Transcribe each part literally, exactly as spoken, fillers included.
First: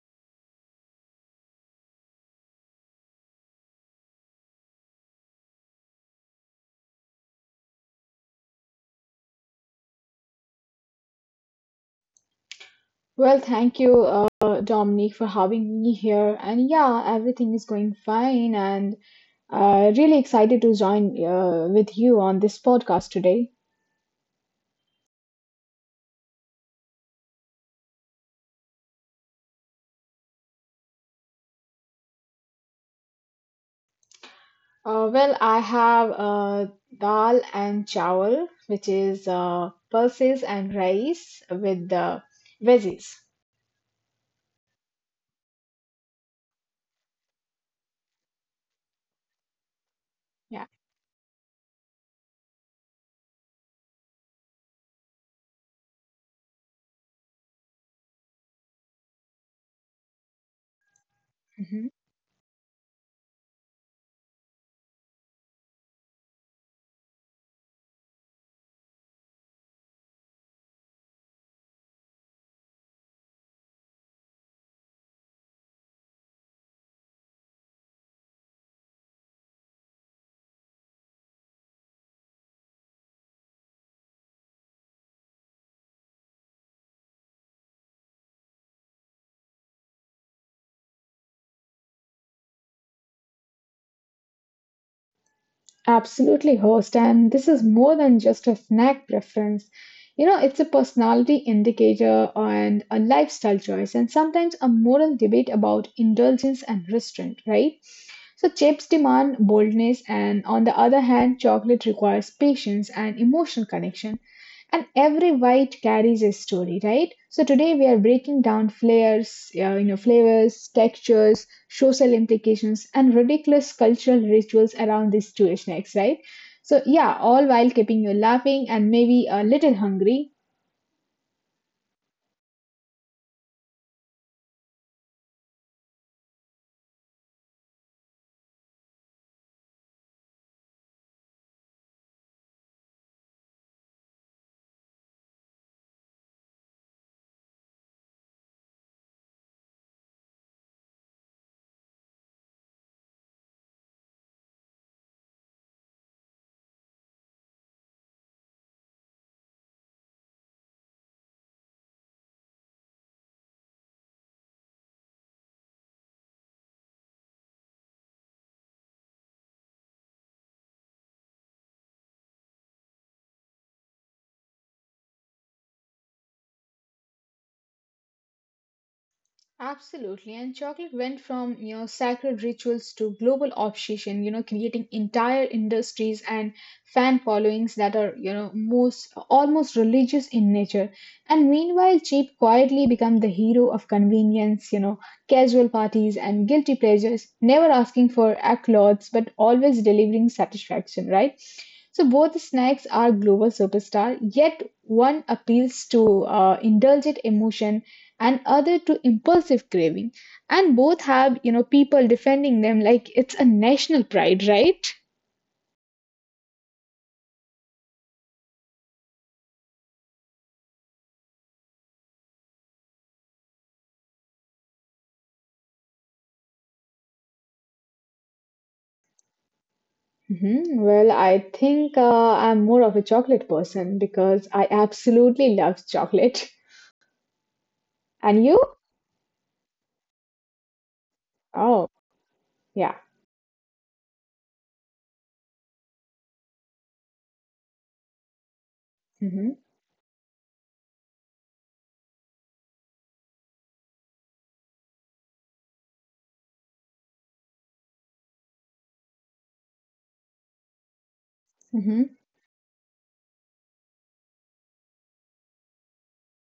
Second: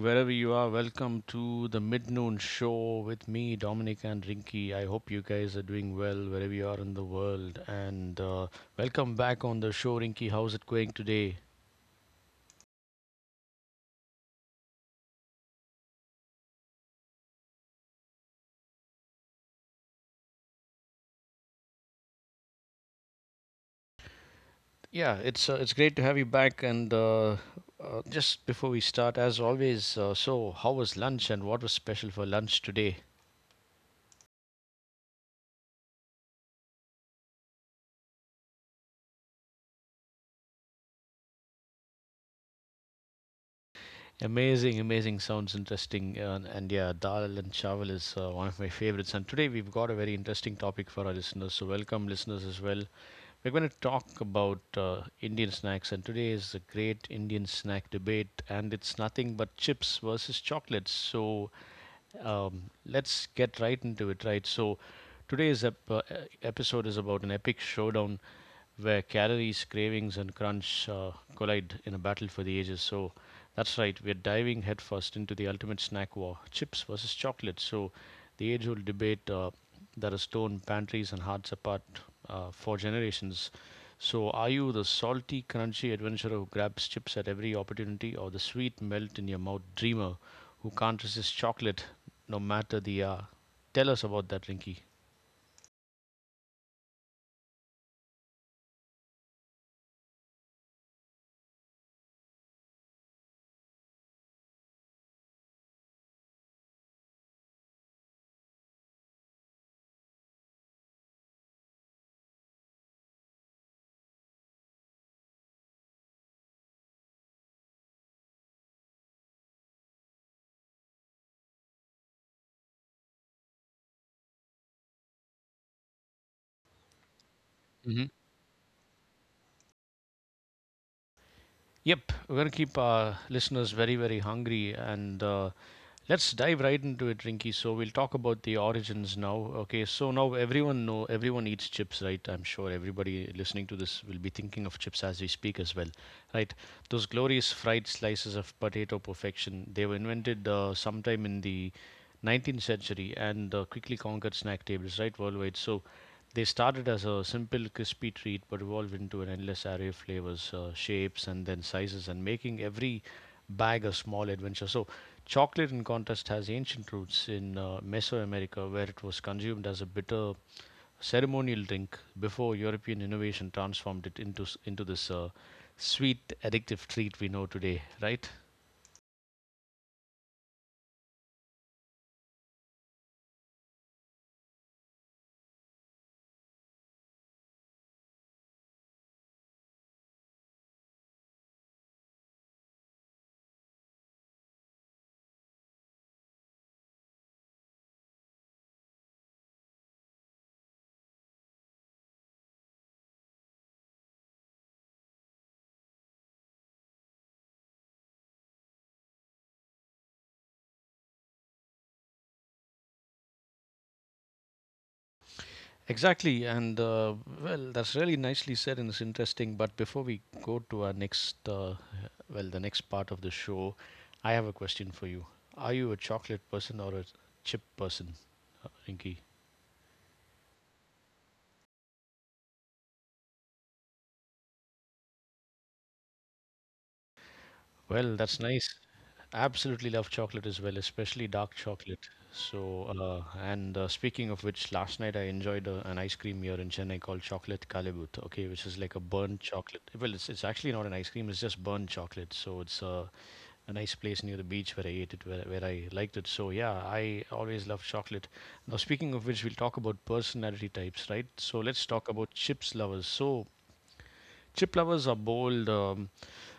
wherever you are. Welcome to the Midnoon Show with me, Dominic and Rinky. I hope you guys are doing well wherever you are in the world. And uh, Welcome back on the show, Rinky. How's it going today? Well, thank you, uh, Dominique, for having me here. And yeah, everything is going fine, and uh, really excited to join uh, with you on this podcast today. Yeah, it's uh, it's great to have you back. And uh, uh, Just before we start, as always, uh, so how was lunch and what was special for lunch today? Uh, well, I have uh, dal and chawal, which is uh, pulses and rice with the veggies. Amazing, amazing. Sounds interesting. Uh, and yeah, Dal and Chawal is uh, one of my favorites. And today we've got a very interesting Yeah. topic for our listeners. So, welcome, listeners, as well. We're going to talk about uh, Indian snacks. And today is a great Indian snack debate. And it's nothing but chips versus chocolates. So, Mhm. um, let's get right into it, right? So, today's ep- uh, episode is about an epic showdown where calories, cravings, and crunch uh, collide in a battle for the ages. So, that's right. We're diving headfirst into the ultimate snack war, chips versus chocolate. So, the age old debate uh, that has torn pantries and hearts apart uh, for generations. So, are you the salty, crunchy adventurer who grabs chips at every opportunity, or the sweet, melt in your mouth dreamer who can't resist chocolate no matter the hour? Tell us about that, Rinky. Absolutely, host. And this is more than just a snack preference. You know, it's a personality indicator and a lifestyle choice, and sometimes a moral debate about indulgence and restraint, right? So, chips demand boldness, and on the other hand, chocolate requires patience and emotional connection, and every bite carries a story, right? So today we are breaking down flares, uh, you know, flavors, textures, social implications, and ridiculous cultural rituals around these two snacks, right? So yeah, all while Hmm. keeping you laughing and maybe a little hungry. Yep, we're going to keep our listeners very, very hungry, and uh, let's dive right into it, Rinky. So we'll talk about the origins now. Okay, so now everyone know everyone eats chips, right? I'm sure everybody listening to this will be thinking of chips as we speak as well, right? Those glorious fried slices of potato perfection. They were invented uh, sometime in the nineteenth century and uh, quickly conquered snack tables, right, worldwide. So they started as a simple crispy treat, but evolved into an endless array of flavors, uh, shapes, and then sizes, and making every bag a small adventure. So chocolate, in contrast, has ancient roots in uh, Mesoamerica, where it was consumed as a bitter ceremonial drink before European innovation transformed it into s- into this uh, sweet, addictive treat we know today. Right? Absolutely. And chocolate went from, you know, sacred rituals to global obsession, you know, creating entire industries and fan followings that are, you know, most almost religious in nature. And meanwhile, cheap quietly become the hero of convenience, you know, casual parties and guilty pleasures, never asking for applause, but always delivering satisfaction, right? So both the snacks are global superstar, yet one appeals to uh, indulgent emotion and other to impulsive craving, and both have, you know, people defending them like it's a national pride, right? Exactly, and uh, well, that's really nicely said and it's interesting. But before we go to our next, uh, well, the next part of the show, I have a question for you. Are you a chocolate person or a chip person, Rinky? Mhm. Well, I think uh, I'm more of a chocolate person because I absolutely love chocolate. Well, that's And you? nice. Absolutely love chocolate as well, especially dark Oh, chocolate. So, yeah. uh, and uh, speaking of which, last night I enjoyed uh, an ice cream here in Chennai called Chocolate Kalibut, okay, which is like a burnt Mm-hmm. chocolate. Well, it's, it's actually not an ice cream, it's just burnt chocolate. So, it's uh, A nice place near the beach where I ate it, where, where I liked it. So, yeah, I always love chocolate. Now, speaking of which, we'll talk about personality types, right? So, let's talk about chips lovers. So, chip lovers are bold, um,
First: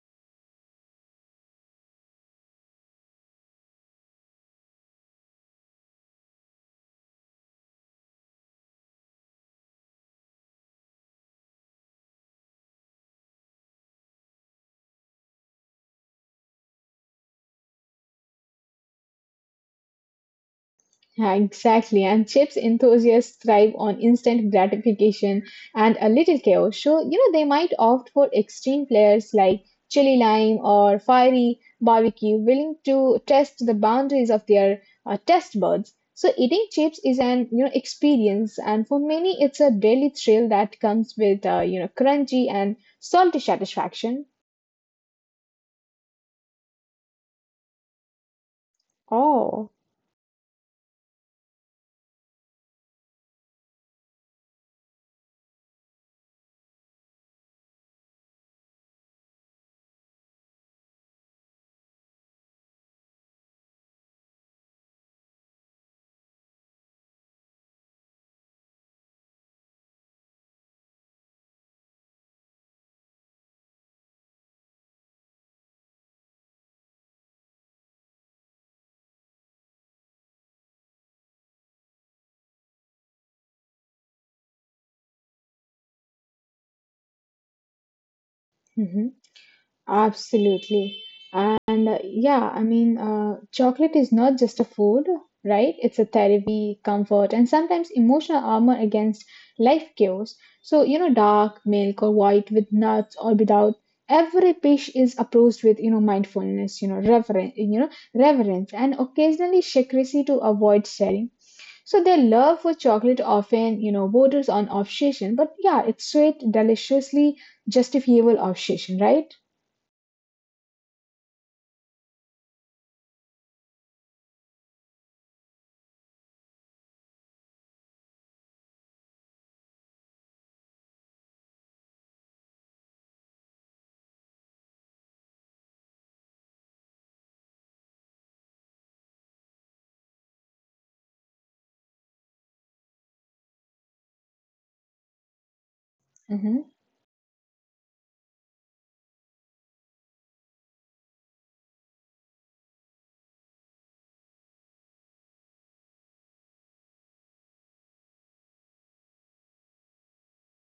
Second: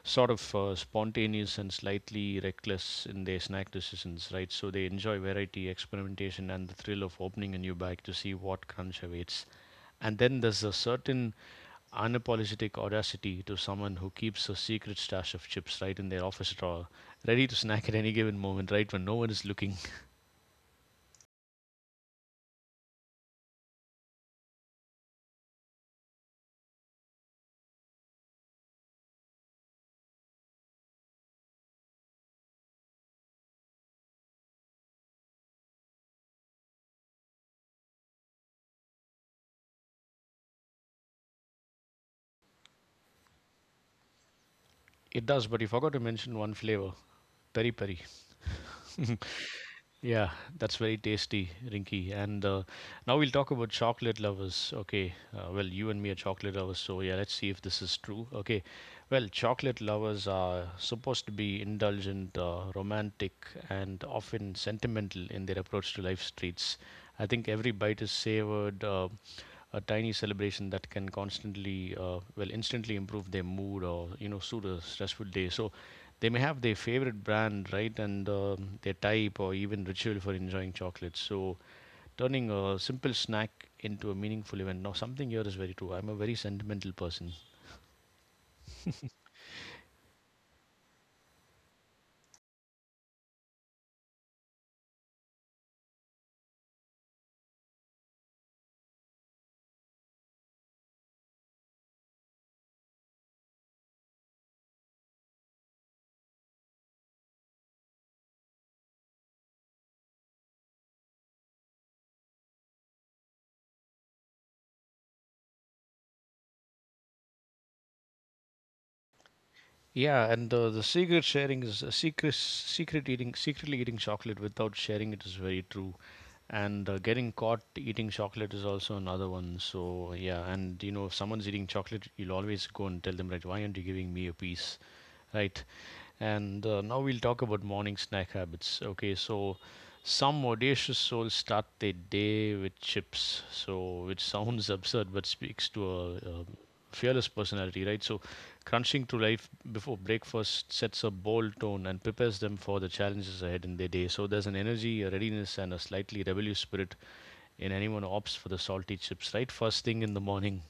sort of uh, spontaneous, and slightly reckless in their snack decisions, right? So they enjoy variety, experimentation, and the thrill of opening a new bag to see what crunch awaits. And then there's a certain unapologetic audacity to someone who keeps a secret stash of chips right in their office drawer, ready to snack at any given moment, right when no one is looking. Yeah, exactly. And chips enthusiasts thrive on instant gratification and a little chaos. So, you know, they might opt for extreme flavors like chili lime or fiery barbecue, willing to test the boundaries of their uh, test buds. So, eating chips is an, you know, experience. And for many, it's a daily thrill that comes with, uh, you know, crunchy and salty satisfaction. It does, but you forgot to mention one flavor, peri peri. Oh. Yeah, that's very tasty, Rinky. And uh, Now we'll talk about chocolate lovers. Okay, uh, well, you and me are chocolate lovers, so yeah, let's see if this is true. Okay, well, chocolate lovers are supposed to be indulgent, uh, romantic, and often sentimental in their approach to life's treats. I think every bite is savored, uh, a tiny celebration that can constantly, uh, well, instantly improve their mood or, you know, soothe a stressful day. So, they may have their favorite brand, right, and um, their type or even ritual for enjoying chocolates. So, turning a simple snack into a meaningful event. Now, something here is very true. I'm a very sentimental person. Mm-hmm. Absolutely. And uh, yeah, I mean, uh, chocolate is not just a food, right? It's a therapy, comfort, and sometimes emotional armor against life chaos. So, you know, dark milk or white, with nuts or without, every dish is approached with, you know, mindfulness, you know, reverence, you know, reverence, and occasionally secrecy to avoid sharing. So their love for chocolate often, you know, borders on obsession, but yeah, it's sweet, deliciously justifiable obsession, right? Yeah, and uh, the secret sharing is a secret, secret eating, secretly eating chocolate without sharing it is very true. And uh, Getting caught eating chocolate is also another one. So yeah, and you know, if someone's eating chocolate, you'll always go and tell them, right? Why aren't you giving me a piece, right? And uh, Now we'll talk about morning snack habits. Okay, so some audacious souls start their day with chips, so which sounds absurd but speaks to a, a Hmm. fearless personality, right? So crunching through life before breakfast sets a bold tone and prepares them for the challenges ahead in their day. So there's an energy, a readiness, and a slightly rebellious spirit in anyone who opts for the salty chips, right? First thing in the morning.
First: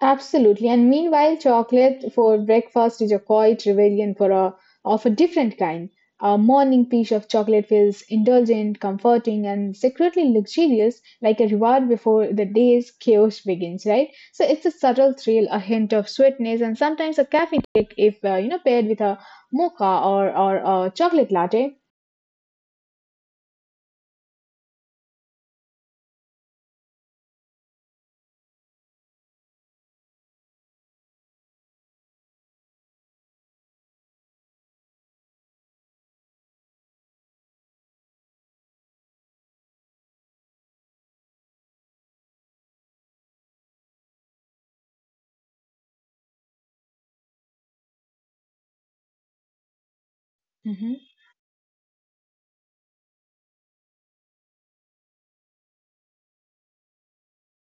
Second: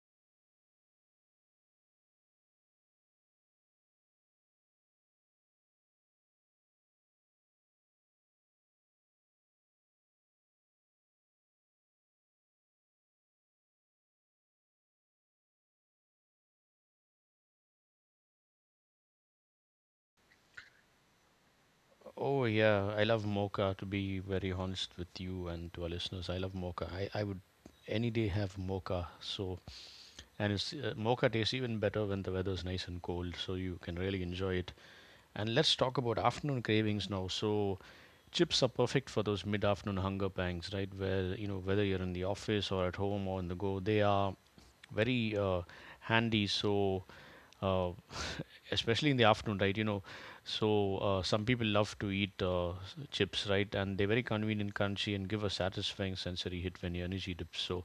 Absolutely. And meanwhile, chocolate for breakfast is a quiet rebellion for a of a different kind. A morning piece of chocolate feels indulgent, comforting, and secretly luxurious, like a reward before the day's chaos begins. Right. So it's a subtle thrill, a hint of sweetness, and sometimes a caffeine kick if uh, you know, paired with a mocha or or a chocolate latte. Oh yeah, I love mocha to be very honest with you and to our listeners. I love mocha. I, I would any day have mocha. So and it's uh, mocha tastes even better when the weather's nice and cold, so you can really enjoy it. And let's talk about afternoon cravings now. So chips are perfect for those mid-afternoon hunger pangs, right? Where you know whether you're in the office or at home or on the go, they are very uh, handy. So uh, especially in the afternoon, right? You know, so uh, some people love to eat uh, s- chips, right? And they're very convenient, crunchy, and give a satisfying sensory hit when your energy dips. So,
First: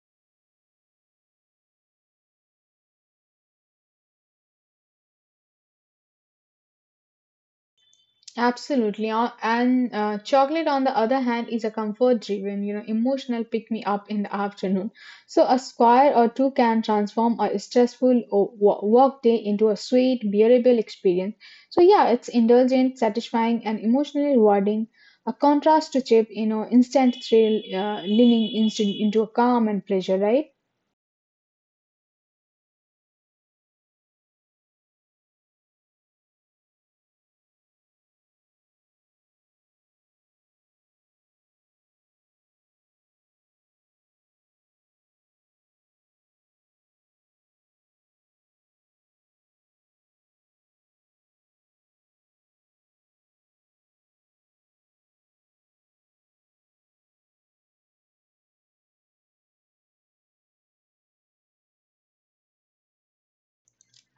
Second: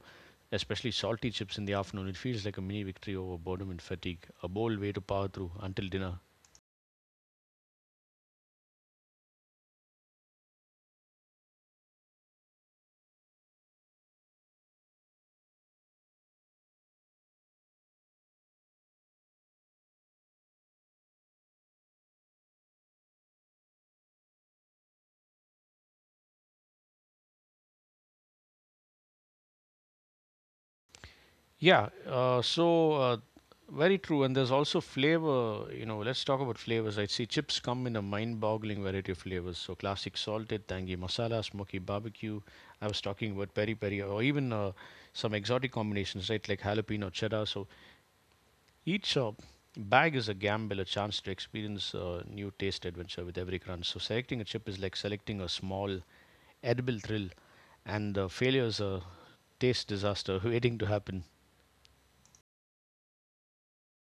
especially salty chips in the afternoon, it feels like a mini victory over boredom and fatigue, a bold way to power through until dinner. Absolutely. Uh, And uh, Chocolate, on the other hand, is a comfort driven, you know, emotional pick me up in the afternoon. So, a square or two can transform a stressful o- wo- work day into a sweet, bearable experience. So, yeah, it's indulgent, satisfying, and emotionally rewarding. A contrast to chip, you know, instant thrill, uh, leaning instant into a calm and pleasure, right? Yeah, uh, so uh, Very true. And there's also flavor. You know, let's talk about flavors. I see chips come in a mind-boggling variety of flavors. So classic salted, tangy masala, smoky barbecue. I was talking about peri peri, or even uh, some exotic combinations, right? Like jalapeno cheddar. So each uh, bag is a gamble, a chance to experience a new taste adventure with every crunch. So selecting a chip is like selecting a small edible thrill, and uh, failure is a taste disaster waiting to happen.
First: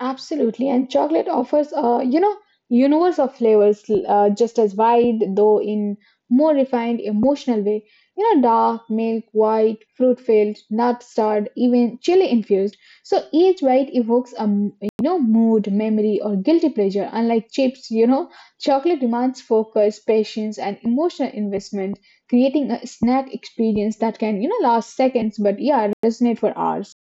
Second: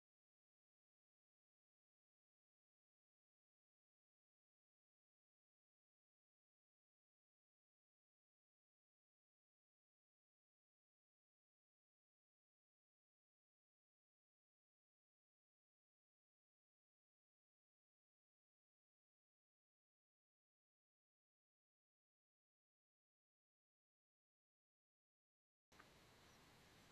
Absolutely, and chocolate offers a, you know, universe of flavors, uh, just as wide, though in more refined, emotional way. You know, dark, milk, white, fruit-filled, nut-starred, even chili-infused. So each bite evokes a m- you know, mood, memory, or guilty pleasure. Unlike chips, you know, chocolate demands focus, patience, and emotional investment, creating a snack experience that can, you know, last seconds, but yeah, resonate for hours.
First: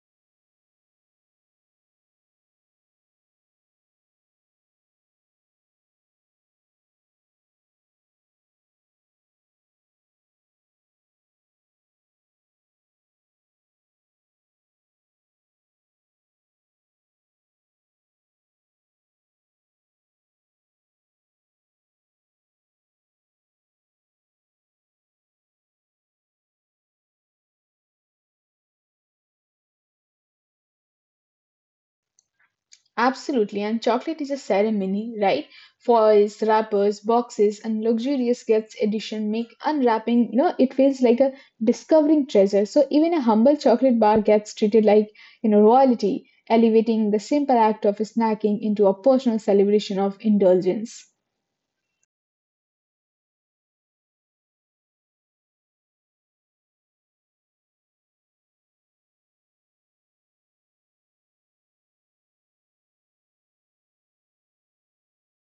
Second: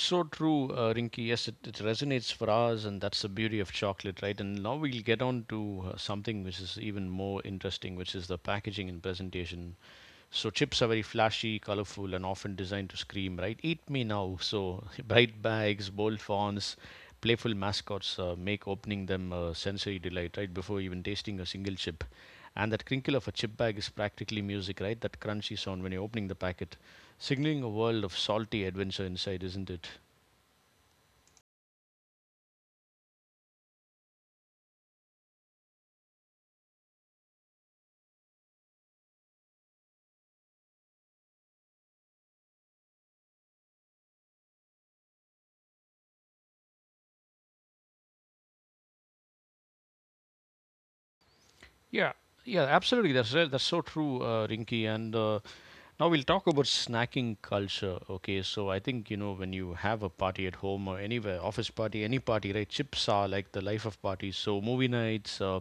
So true, uh, Rinky. Yes, it, it resonates for us, and that's the beauty of chocolate, right? And now we'll get on to uh, something which is even more interesting, which is the packaging and presentation. So, chips are very flashy, colorful, and often designed to scream, right? Eat me now. So, bright bags, bold fonts, playful mascots uh, make opening them a sensory delight, right? Before even tasting a single chip. And that crinkle of a chip bag is practically music, right? That crunchy sound when you're opening the packet, signaling a world of salty adventure inside, isn't it? Absolutely, and chocolate is a ceremony, right? Foils, wrappers, boxes, and luxurious gifts edition make unwrapping, you know, it feels like a discovering treasure. So even a humble chocolate bar gets treated like, you know, royalty, elevating the simple act of snacking into a personal celebration of indulgence. Yeah, yeah, absolutely. That's right. That's so true, uh, Rinky. And uh, Now we'll talk about snacking culture. Okay, so I think you know when you have a party at home or anywhere, office party, any party, right? Chips are like the life of parties. So movie nights, uh,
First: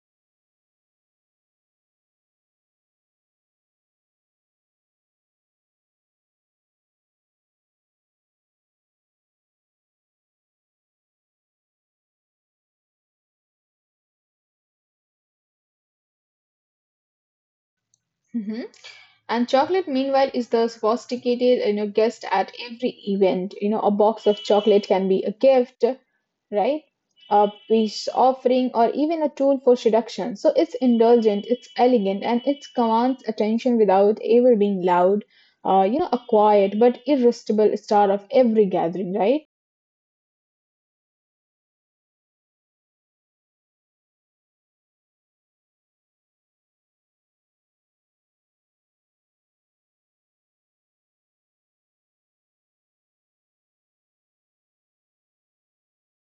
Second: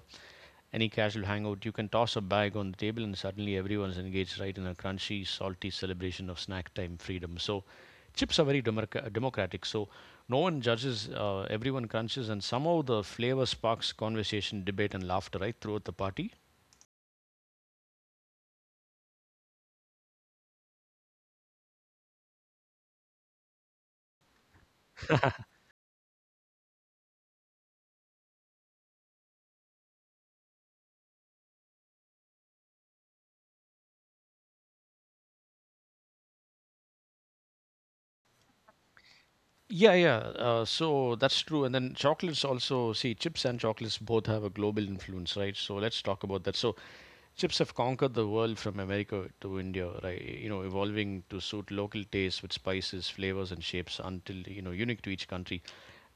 any casual hangout, you can toss a bag on the table, and suddenly everyone's engaged, right, in a crunchy, salty celebration of snack time freedom. So chips are very democra- democratic. So no one judges, uh, everyone crunches, and somehow the flavor sparks conversation, debate, and laughter right throughout the party. And chocolate, meanwhile, is the sophisticated, you know, guest at every event. You know, a box of chocolate can be a gift, right? A peace offering, or even a tool for seduction. So it's indulgent, it's elegant, and it commands attention without ever being loud. Uh, you know, a quiet but irresistible star of every gathering, right? Yeah, yeah. Uh, so that's true. And then chocolates also, see, chips and chocolates both have a global influence, right? So let's talk about that. So chips have conquered the world from America to India, right? You know, evolving to suit local tastes with spices, flavors, and shapes until, you know, unique to each country.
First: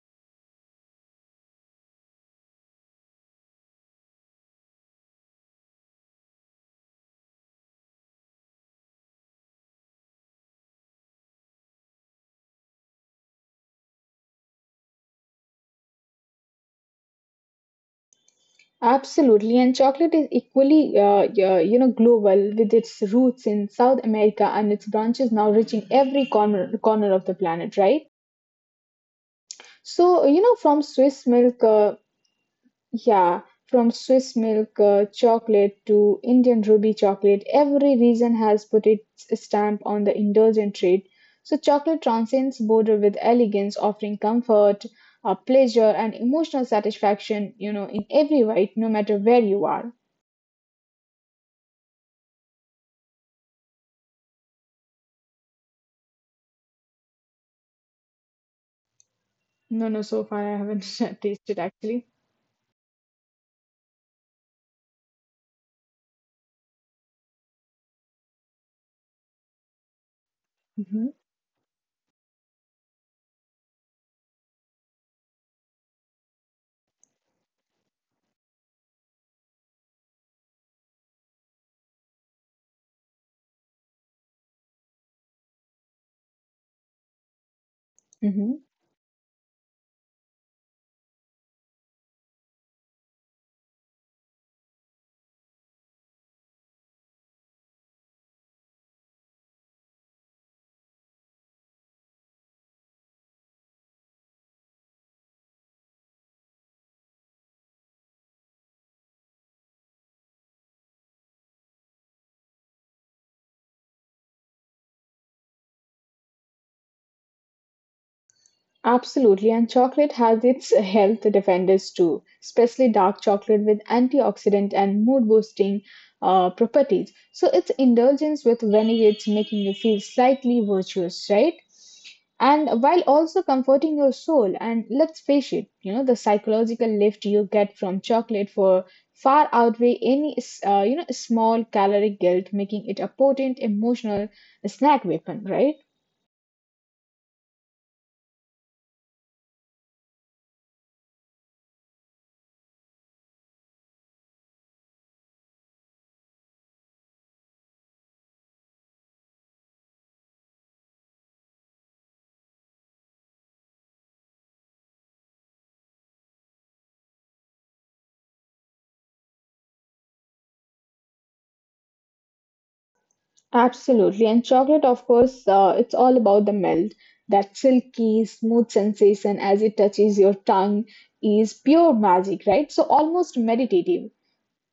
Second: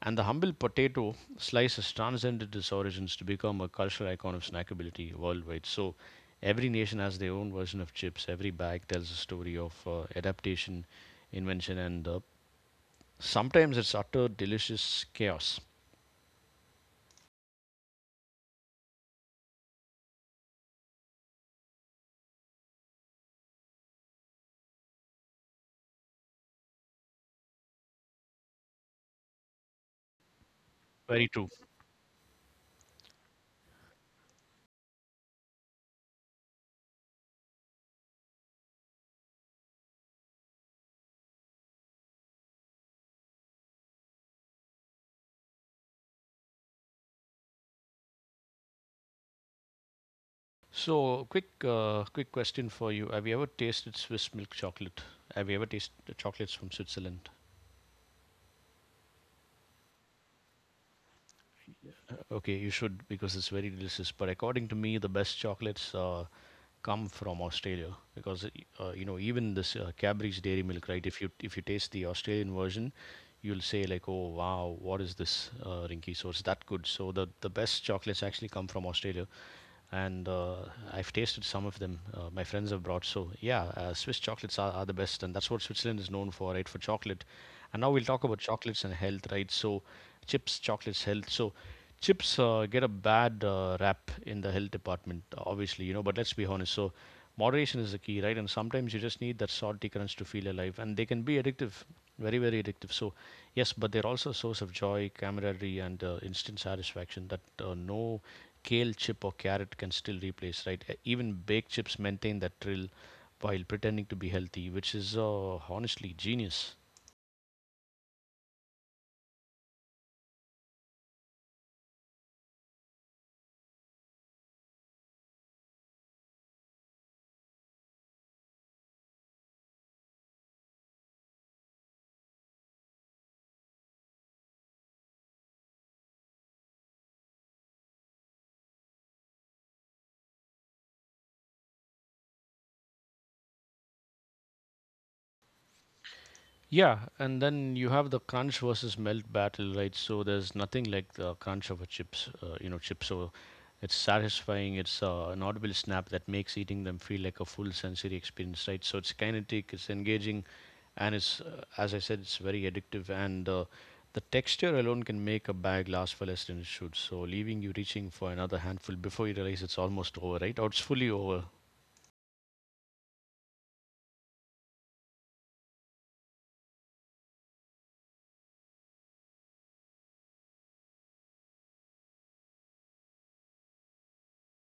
And the humble potato slice has transcended its origins to become a cultural icon of snackability worldwide. So every nation has their own version of chips. Every bag tells a story of uh, adaptation, invention, and uh, sometimes it's utter delicious chaos. Absolutely, and chocolate is equally, uh, y- you know, global, with its roots in South America and its branches now reaching every corner corner of the planet, right? So, you know, from Swiss Very true. milk, uh, yeah, from Swiss milk uh, chocolate to Indian ruby chocolate, every region has put its stamp on the indulgent treat. So, chocolate transcends border with elegance, offering comfort, uh, pleasure, and emotional satisfaction, you know, in every bite, no matter where you are. So, quick, uh, quick question for you: Have you ever tasted Swiss milk chocolate? Have you ever tasted the chocolates from Switzerland? No, no, so far I haven't tasted actually. Okay, you should because it's very delicious. But according to me, the best chocolates uh, come from Australia, because uh, uh, you know even this uh, Cadbury's Dairy Milk, Hmm. right? If you if you taste the Australian version, you'll say like, "Oh wow, what is this, uh, Rinky?" So it's that good. So the the best chocolates actually come from Australia, and uh, I've tasted some of them. Uh, my friends have brought, so yeah, uh, Swiss chocolates are, are the best, and that's what Switzerland is known for, right? For chocolate. And now we'll talk about Hmm. chocolates and health, right? So chips, chocolates, health. So chips uh, get a bad uh, rap in the health department, obviously, you know. But let's be honest. So moderation is the key, right? And sometimes you just need that salty crunch to feel alive, and they can be addictive, very, very addictive. So, yes, but they're also a source of joy, camaraderie, and uh, instant satisfaction that uh, no kale chip or carrot can still replace, right? E- Even baked chips maintain that thrill while pretending to be healthy, which is uh, honestly genius. Absolutely, and chocolate has its health defenders too, especially dark chocolate with antioxidant and mood boosting uh, properties. So it's indulgence with vinaigrette, making you feel slightly virtuous, right? And while also comforting your soul, and let's face it, you know, the psychological lift you get from chocolate for far outweigh any uh, you know, small caloric guilt, making it a potent emotional snack weapon, right? Yeah, and then you have the crunch versus melt battle, right? So there's nothing like the crunch of a chips, uh, you know, chip. So it's satisfying. It's uh, an audible snap that makes eating them feel like a full sensory experience, right? So it's kinetic, it's engaging, and it's, uh, as I said, it's very addictive. And uh, The texture alone can make a bag last for less than it should, so leaving you reaching for another handful before you realize it's almost over, right? Or it's fully over. Absolutely. And chocolate, of course, uh, it's all about the melt. That silky, smooth sensation as it touches your tongue is pure magic, right? So almost meditative.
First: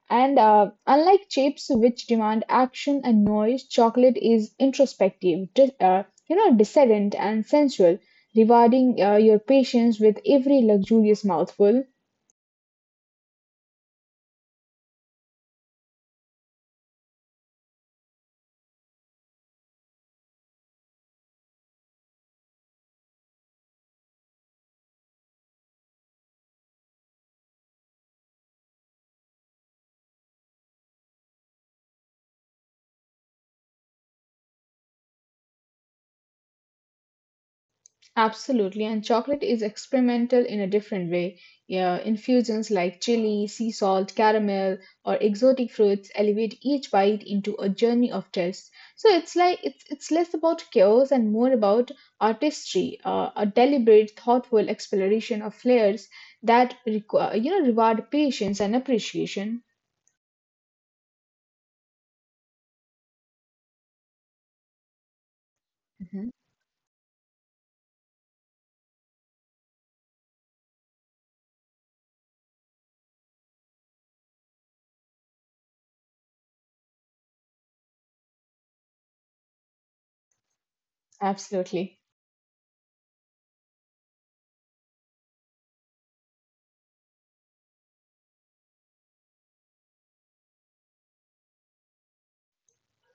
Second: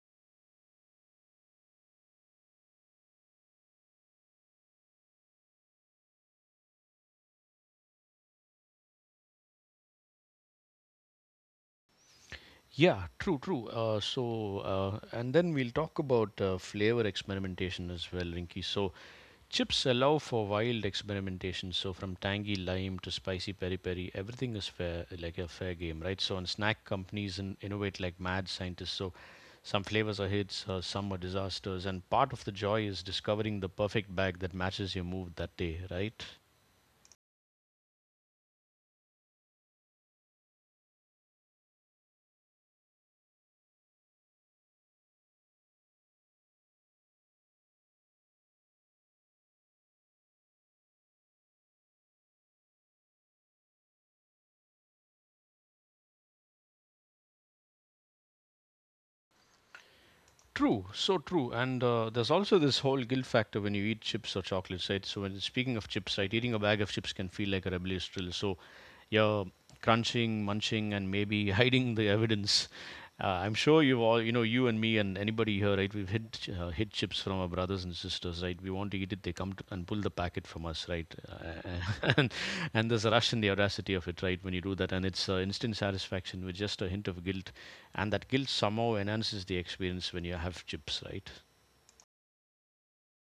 And uh, unlike chips, which demand action and noise, chocolate is introspective, di- uh, you know, discerned and sensual, rewarding uh, your patience with every luxurious mouthful. Yeah, true, true. Uh, so, uh, and then we'll talk about uh, flavor experimentation as well, Rinky. So, chips allow for wild experimentation. So, from tangy lime to spicy peri peri, everything is fair, like a fair game, right? So, and snack companies and innovate like mad scientists. So, some flavors are hits, uh, some are disasters, and part of the joy is discovering the perfect bag that matches your mood that day, right? Absolutely, and chocolate is experimental in a different way. Yeah, infusions like chili, sea salt, caramel, or exotic fruits elevate each bite into a journey of taste. So it's like it's it's less about chaos and more about artistry, uh, a deliberate, thoughtful exploration of flavors that require, you know, reward patience and appreciation. True, so true. And uh, there's also this whole guilt factor when you eat chips or chocolates, right? So when speaking of chips, right, Mhm. eating a bag of chips can feel like a rebellious thrill. So you're crunching, munching, and maybe hiding the evidence. Uh, I'm sure you've all, you know, you and me and anybody here, right? We've hid ch- uh, hid chips from our brothers and sisters, right? We want to eat it, they come to, and pull the packet from us, right? Absolutely. Uh, and and there's a rush in the audacity of it, right? When you do that, and it's uh, instant satisfaction with just a hint of guilt, and that guilt somehow enhances the experience when you have chips, right?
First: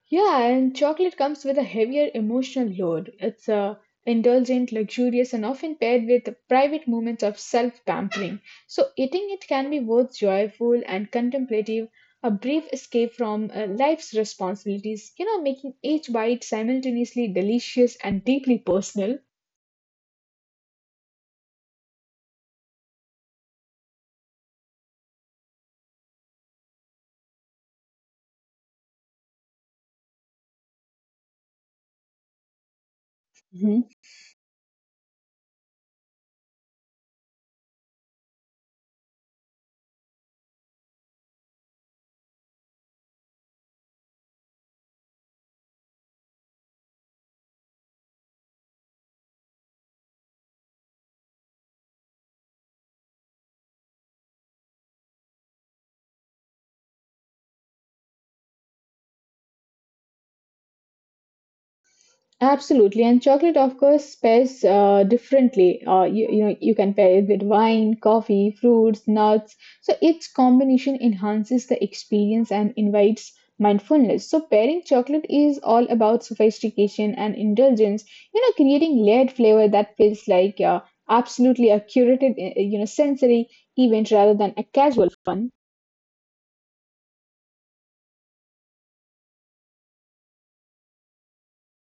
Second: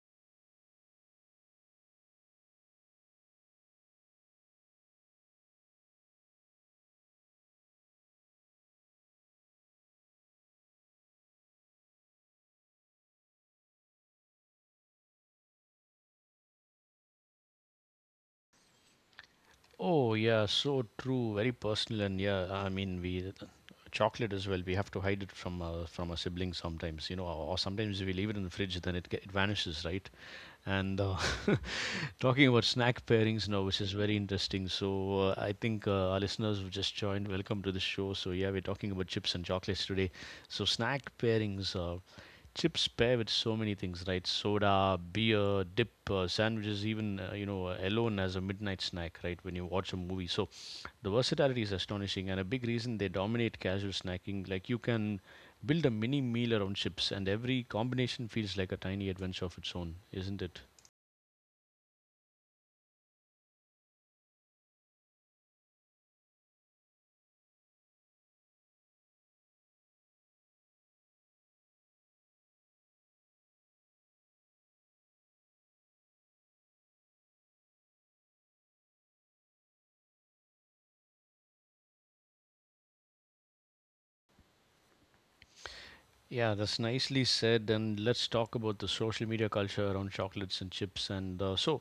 Yeah, and chocolate comes with a heavier emotional load. It's uh, indulgent, luxurious, and often paired with private moments of self pampering. So, eating it can be both joyful and contemplative, a brief escape from uh, life's responsibilities, you know, making each bite simultaneously delicious and deeply personal. Oh yeah, so true, very personal. And yeah, I mean, we chocolate as well, we have to hide it from uh, from our siblings sometimes, you know, or, or sometimes we leave it in the fridge, then it, ge- it vanishes, right? And uh, talking about snack pairings now, which is very interesting. So uh, I think uh, our listeners who just joined, welcome to the show. So yeah, we're talking about chips and chocolates today. So snack pairings, uh, chips pair with so many things, right? Soda, beer, dip, uh, sandwiches, even uh, you know uh, alone as a midnight snack, right, when you watch a movie. So the versatility is astonishing and a big reason they dominate casual snacking. Like, you can build a mini meal around chips, and every combination feels like a tiny adventure of its own, isn't it? Absolutely, and chocolate, of course, pairs uh, differently. Uh, you, you know, you can pair it with wine, coffee, fruits, nuts. So its combination enhances the experience and invites mindfulness. So pairing chocolate is all about sophistication and indulgence. You know, creating layered flavor that feels like uh, absolutely a curated, uh, you know, sensory event rather than a casual fun. Yeah, that's nicely said. And let's talk about the social media culture around chocolates and chips. And uh, so,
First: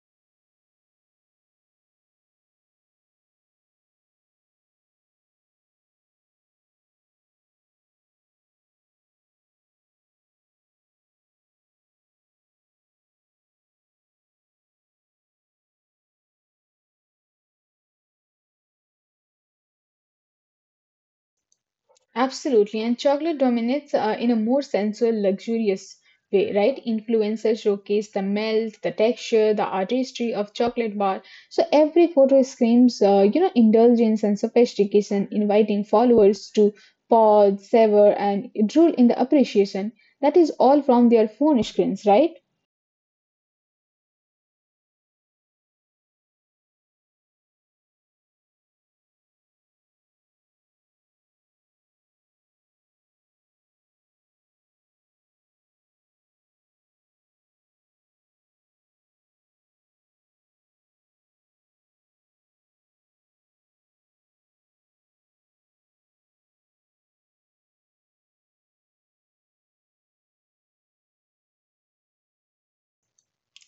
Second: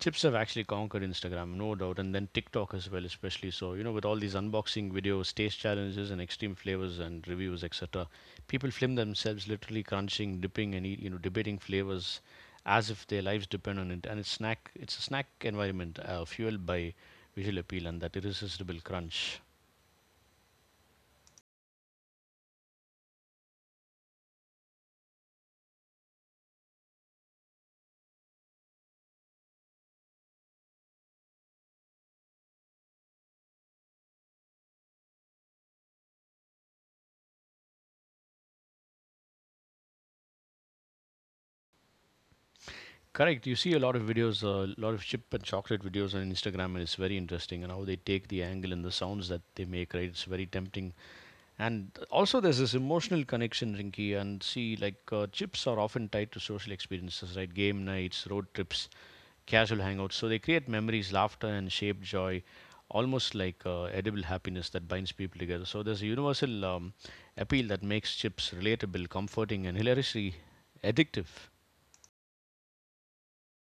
chips have actually conquered Instagram, no doubt, and then TikTok as well, especially. So, you know, with all these unboxing videos, taste challenges, and extreme flavors and reviews, et cetera, people film themselves literally crunching, dipping, and eat, you know, debating flavors as if their lives depend on it. And it's snack, it's a snack environment uh, fueled by visual appeal and that irresistible crunch. Absolutely, and chocolate dominates uh, in a more sensual, luxurious way, right? Influencers showcase the melt, the texture, the artistry of chocolate bar. So every photo screams, uh, you know, indulgence and sophistication, inviting followers to pause, savor, and drool in the appreciation. That is all from their phone screens, right? Correct. You see a lot of videos, a lot of chip and chocolate videos on Instagram, and it's very interesting and how they take the angle and the sounds that they make, right? It's very tempting. And also, there's this emotional connection, Rinky. And see, like, uh, chips are often tied to social experiences, right? Game nights, road trips, casual hangouts. So they create memories, laughter, and shape joy, almost like uh, edible happiness that binds people together. So there's a universal um, appeal that makes chips relatable, comforting, and hilariously addictive.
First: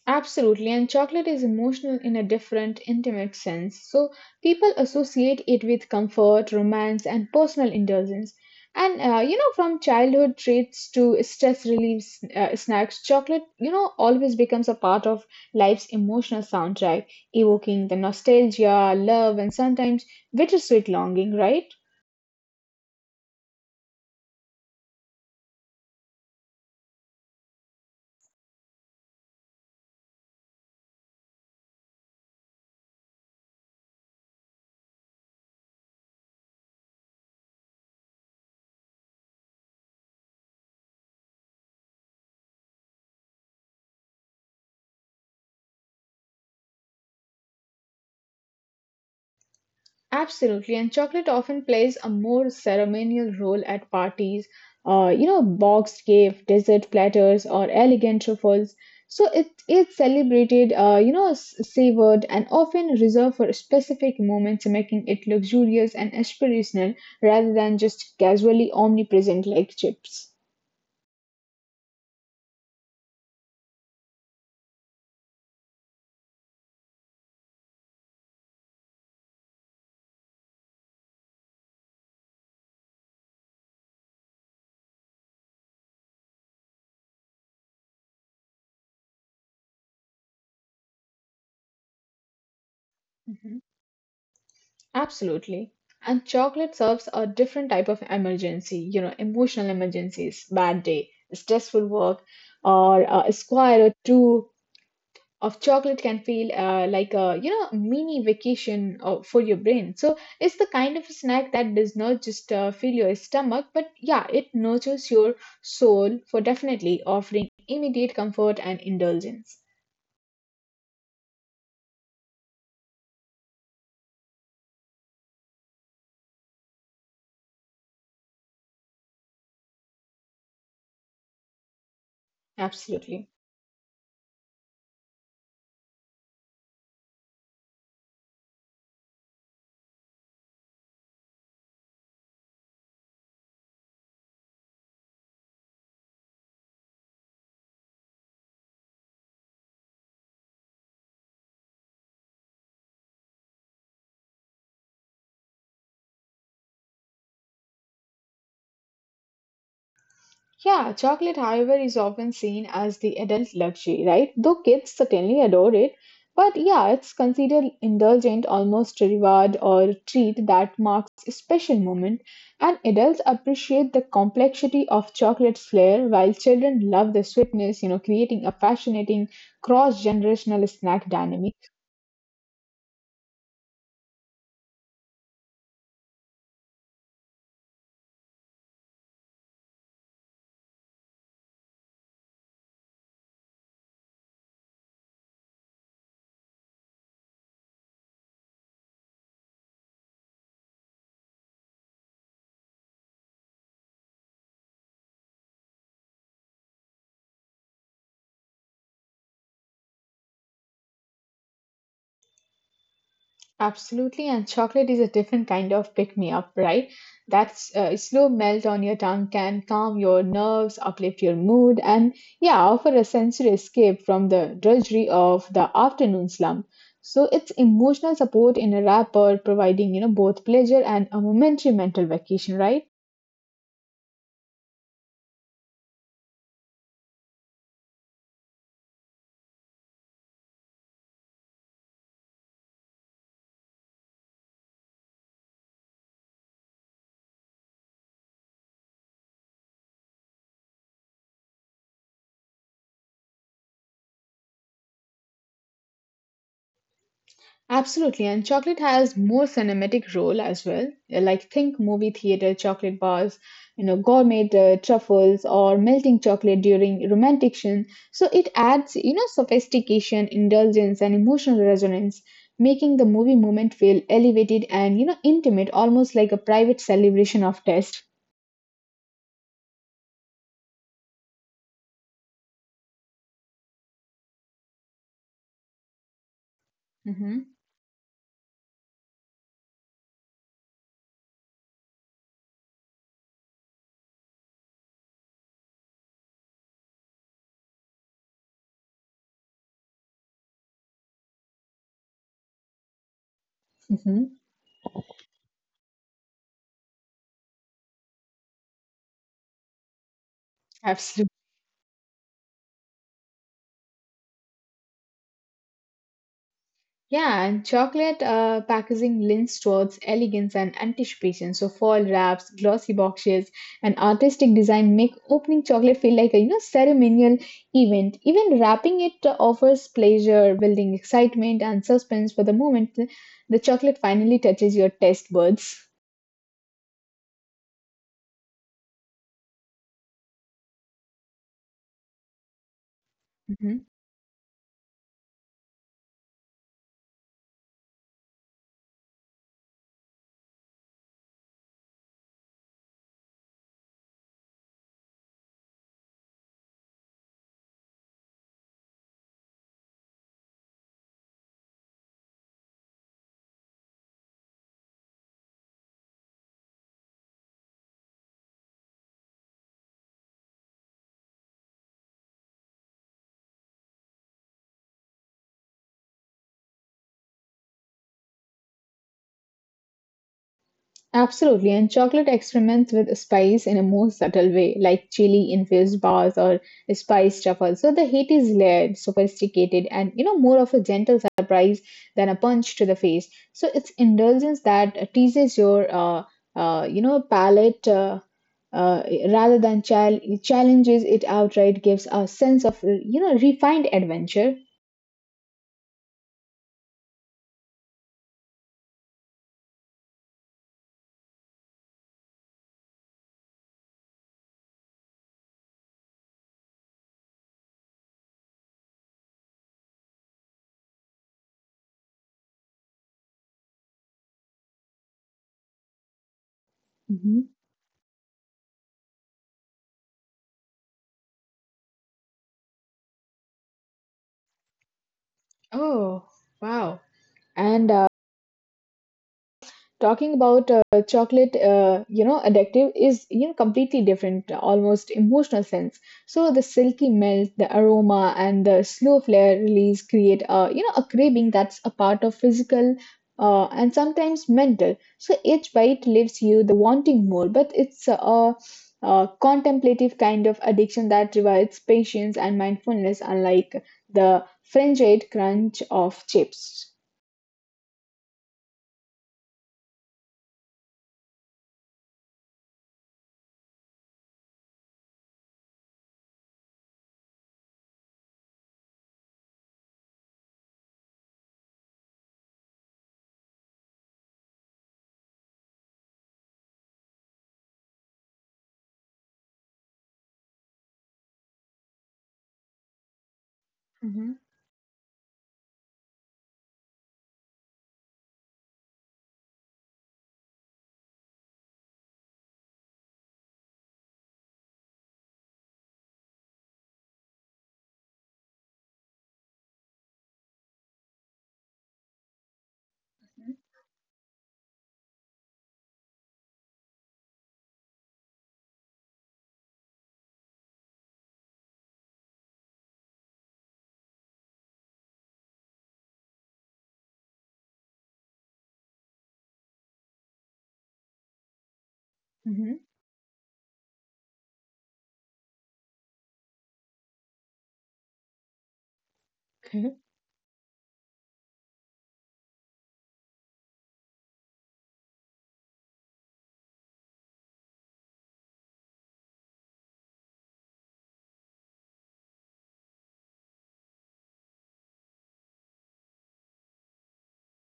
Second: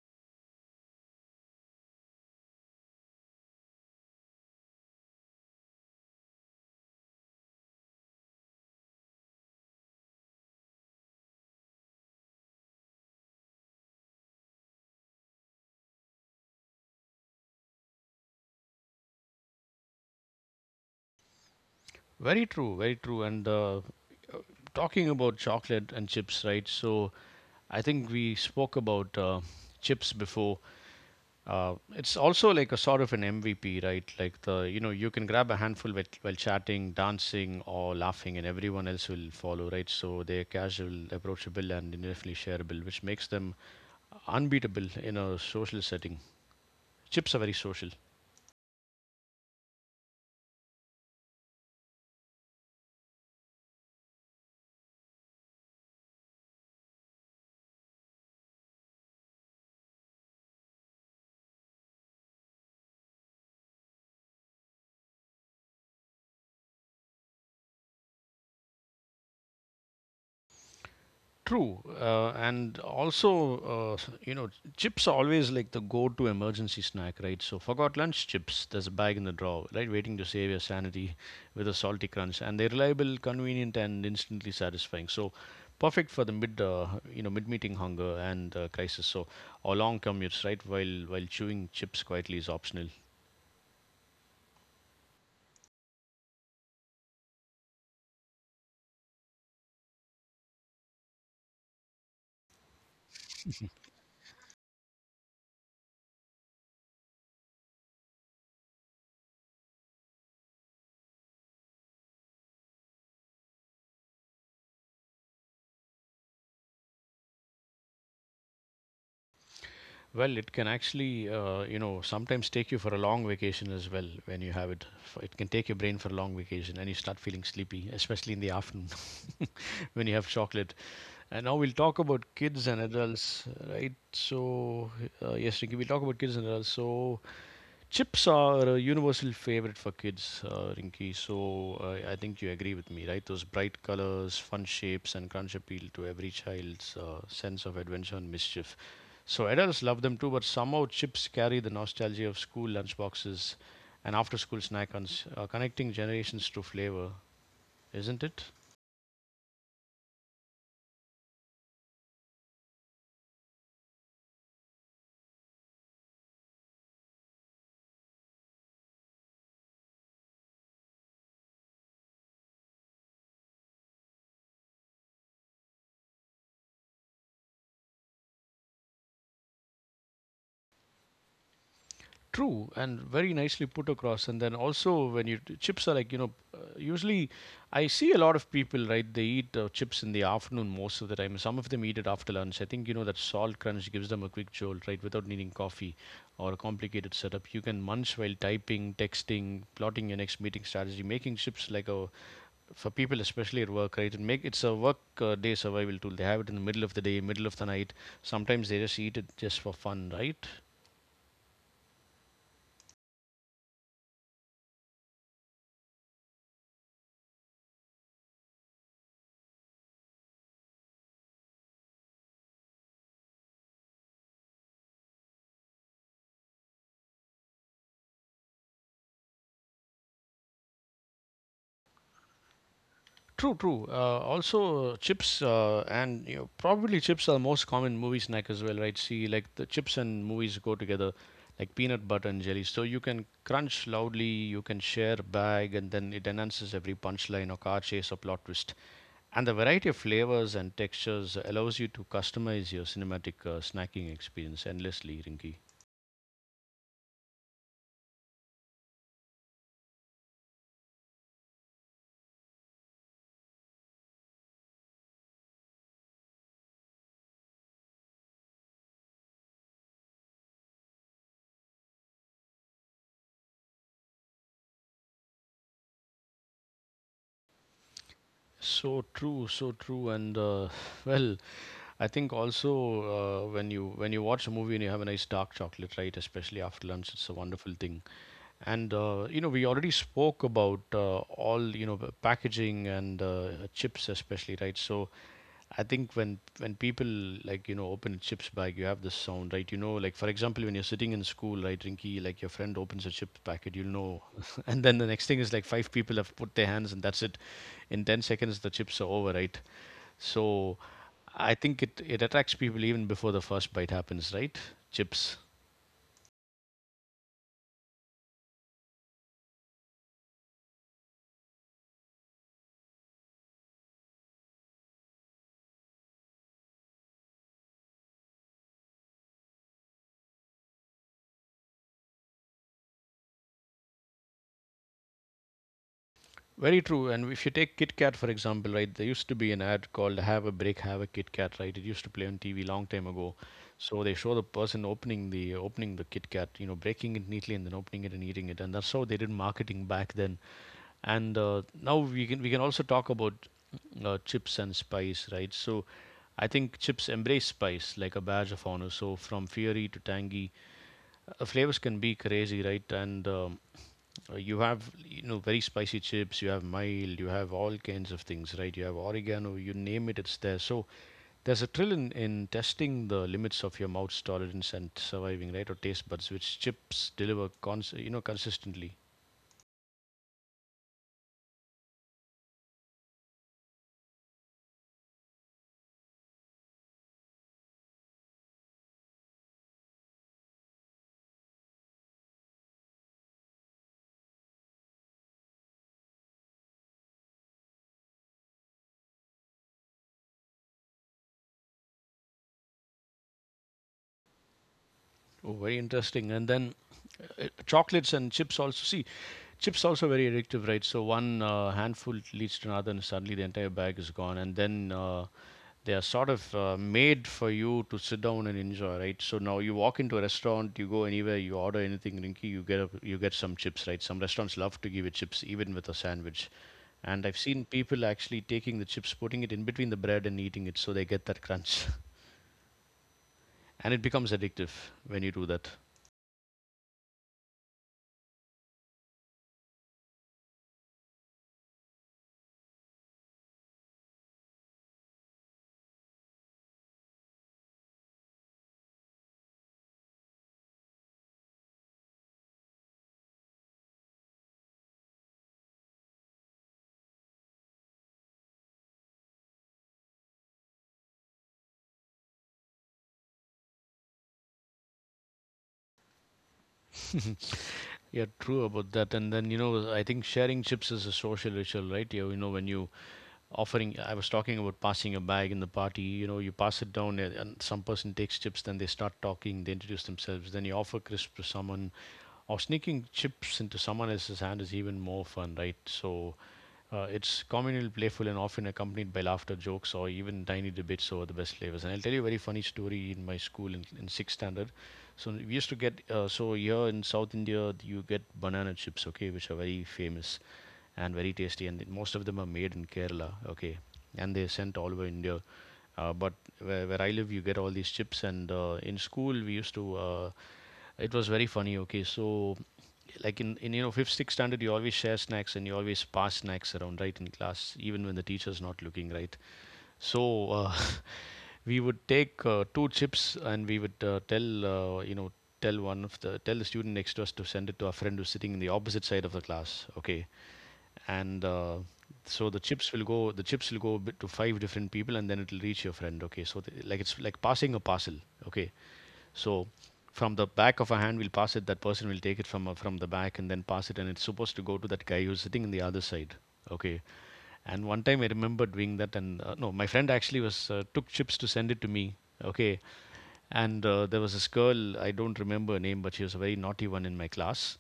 Absolutely, and chocolate is emotional in a different, intimate sense. So, people associate it with comfort, romance, and personal indulgence. And uh, you know, from childhood treats to stress relief uh, snacks, chocolate, you know, always becomes a part of life's emotional soundtrack, evoking the nostalgia, love, and sometimes bittersweet longing, right? Very true, very true. And uh, talking about chocolate and chips, right? So I think we spoke about uh, chips before. Uh, it's also like a sort of an M V P, right? Like, the, you know, you can grab a handful while, while chatting, dancing, or laughing, and everyone else will follow, right? So they're casual, approachable, and definitely shareable, which makes them unbeatable in a social setting. Chips are very social. Absolutely, and chocolate often plays a more ceremonial role at parties, uh, you know, boxed gift, dessert platters, or elegant truffles. So it is celebrated, uh, you know, s- savored, and often reserved for specific moments, making it luxurious and aspirational rather than just casually omnipresent like chips. True, uh, and also, uh, you know, chips are always like the go-to emergency snack, right? So forgot lunch chips. There's a bag in the drawer, right, waiting to save your sanity with a salty crunch, and they're reliable, convenient, and instantly satisfying. So perfect for the mid, uh, you know, mid-meeting hunger and uh, crisis. So, or long commutes, right? While while chewing chips quietly is optional. Mhm. Absolutely. And chocolate serves a different type of emergency, you know, emotional emergencies, bad day, stressful work, or uh, a square or two of chocolate can feel uh, like a, you know, mini vacation uh, for your brain. So it's the kind of snack that does not just uh, fill your stomach, but yeah, it nurtures your soul, for definitely offering immediate comfort and indulgence. Well, it can actually, uh, you know, sometimes take you for a long vacation as well when you have it. F- It can take your brain for a long vacation and you start feeling sleepy, especially in the afternoon when you have chocolate. And now we'll talk about kids and Absolutely. adults, right? So, uh, yes, Ricky, we'll talk about kids and adults. So chips are a universal favorite for kids, uh, Rinky. So I I think you agree with me, right? Those bright colors, fun shapes, and crunch appeal to every child's uh, sense of adventure and mischief. So adults love them too, but somehow chips carry the nostalgia of school lunchboxes and after-school snack hunts, uh, connecting generations through flavor, isn't it? Yeah, chocolate, however, is often seen as the adult luxury, right? Though kids certainly adore it, but yeah, it's considered indulgent, almost a reward or treat that marks a special moment. And adults appreciate the complexity of chocolate's flair, while children love the sweetness, you know, creating a fascinating cross generational snack dynamic. True, and very nicely put across. And then also, when you chips are like, you know, uh, usually I see a lot of people, right. They eat uh, chips in the afternoon most of the time. Some of them eat it after lunch. I think you know that salt crunch gives them a quick jolt, right, without needing coffee or a complicated setup. You can munch while typing, texting, plotting your next meeting strategy, making chips like a for people, especially at work, right. And make it's a work uh, day survival tool. They have it in the middle of the day, middle of the night. Sometimes they just eat it just for fun, right. Absolutely, and chocolate is a different kind of pick me up, right? That's uh, slow melt on your tongue can calm your nerves, uplift your mood, and yeah, offer a sensory escape from the drudgery of the afternoon slump. So it's emotional support in a wrapper, providing, you know, both pleasure and a momentary mental vacation, right? True, true. Uh, also, chips uh, and, you know, probably chips are the most common movie snack as well, right? See, like, the chips and movies go together like peanut butter and jelly. So you can crunch loudly, you can share a bag, and then it enhances every punchline or car chase or plot twist. And the variety of flavors and textures allows you to customize your cinematic uh, snacking experience endlessly, Rinky. Absolutely, and chocolate has more cinematic role as well. Like think movie theater chocolate bars, you know, gourmet uh, truffles or melting chocolate during romantic scene. So it adds, you know, sophistication, indulgence, and emotional resonance, making the movie moment feel elevated and, you know, intimate, almost like a private celebration of taste. So true, so true, and uh, well, I think also uh, when you when you watch a movie and you have a nice dark chocolate, right? Especially after lunch, it's a Hmm. wonderful thing. And uh, you know, we already spoke about uh, all, you know, the packaging and uh, chips, especially, right? So I think when when people, like, you know, open a chips bag, you have this sound, right? You know, like, for example, when you're sitting in school, right, Rinky, like your friend opens a chip packet, you'll know. Hmm. And then the next thing is, like, five people have put their hands, and that's it. In ten seconds, the chips are over, right? So Absolutely. I think it, it attracts people even before the first bite happens, right? Chips. Yeah, and chocolate uh, packaging leans towards elegance and anticipation. So foil wraps, glossy boxes, and artistic design make opening chocolate feel like a, you know, ceremonial event. Even wrapping it uh, offers pleasure, building excitement and suspense for the moment the chocolate finally touches your taste buds. Very true. And if you take Kit Kat, for example, right, there used to be an ad called Have a Break, Have a Kit Kat, right? It used to play on T V long time ago. Mm-hmm. So they show the person opening the opening the Kit Kat, you know, breaking it neatly and then opening it and eating it. And that's how they did marketing back then. And uh, now we can we can also talk about uh, chips and spice, right? So I think chips embrace spice like a badge of honor. So from fiery to tangy, Uh, flavors can be crazy, right? And um, uh, you have, you know, very spicy chips, you have mild, you have all kinds of things, right? You have oregano, you name it, it's there. So there's a thrill in, in testing the limits of your mouth's tolerance and surviving, right? Or taste buds, which chips deliver, cons- you know, consistently. Absolutely, and chocolate experiments with spice in a more subtle way, like chili infused bars or spice truffles. So the heat is layered, sophisticated, and you know more of a gentle surprise than a punch to the face. So it's indulgence that teases your uh, uh, you know palate uh, uh, rather than chal- challenges it outright. Gives a sense of you know refined adventure. Oh, very interesting. And then uh, uh, chocolates and chips also. See, chips also very addictive, right? So one uh, handful leads to another, and suddenly the entire bag is gone. And then uh, they are sort of uh, made for you to sit down and enjoy, right? So now you walk into a restaurant, you go anywhere, you order anything, Rinky, you get a, you get some chips, right? Some restaurants love to give you chips even with a sandwich, and I've Mhm. seen people actually taking the chips, putting it in between the bread and eating it, so they get that crunch. And it becomes addictive when you do that. Oh, wow. And uh, talking about uh, chocolate uh, you know addictive is you know completely different almost emotional sense. So the silky melt, the aroma, and the slow flare release create a you know a craving that's a part of physical uh, and sometimes mental. So each bite leaves you the wanting more, but it's a, a contemplative kind of addiction that requires patience and mindfulness unlike the frenzied crunch of chips. Yeah, true about that. And then, you know, I think sharing chips is a social ritual, right? You, you know, when you offering I was talking about passing a bag in the party. You know you pass it down, and and some person takes chips, then they start talking, they introduce themselves, then you offer crisps to someone, or sneaking chips into someone else's hand is even more fun, right? So uh, it's communal, playful, and often accompanied by laughter, jokes, or even tiny debates over the best flavors. And I'll tell you a very funny story in my school in, in sixth Mm-hmm. standard. So we used to get, uh, so here in South India you get banana chips, okay, which are very famous and very tasty, and most of them are made in Kerala, okay, and they're sent all over India. Uh, but where, where I live, you get all these chips, and uh, in school we used to. Uh, it was very funny. Okay, so like in, in you know fifth sixth standard you always share snacks and you always pass snacks around, right, in class even when the teacher's not looking, right? So uh, we would take uh, two chips and we would uh, tell uh, you know tell one of the tell the student next to us to send it to our friend who's sitting in the opposite side of the class, okay. And uh, so the Mm-hmm. chips will go the chips will go to five different people, and then it'll reach your friend, okay, so the, like it's like passing a parcel, okay. So Okay. from the back of a hand, we'll pass it. That person will take it from uh, from the back and then pass it, and it's supposed to go to that guy who's sitting on the other side. Okay. And one time I remember doing that, and uh, no, my friend actually was uh, took chips to send it to me. Okay. And uh, there was this girl, I don't remember her name, but she was a very naughty one in my class.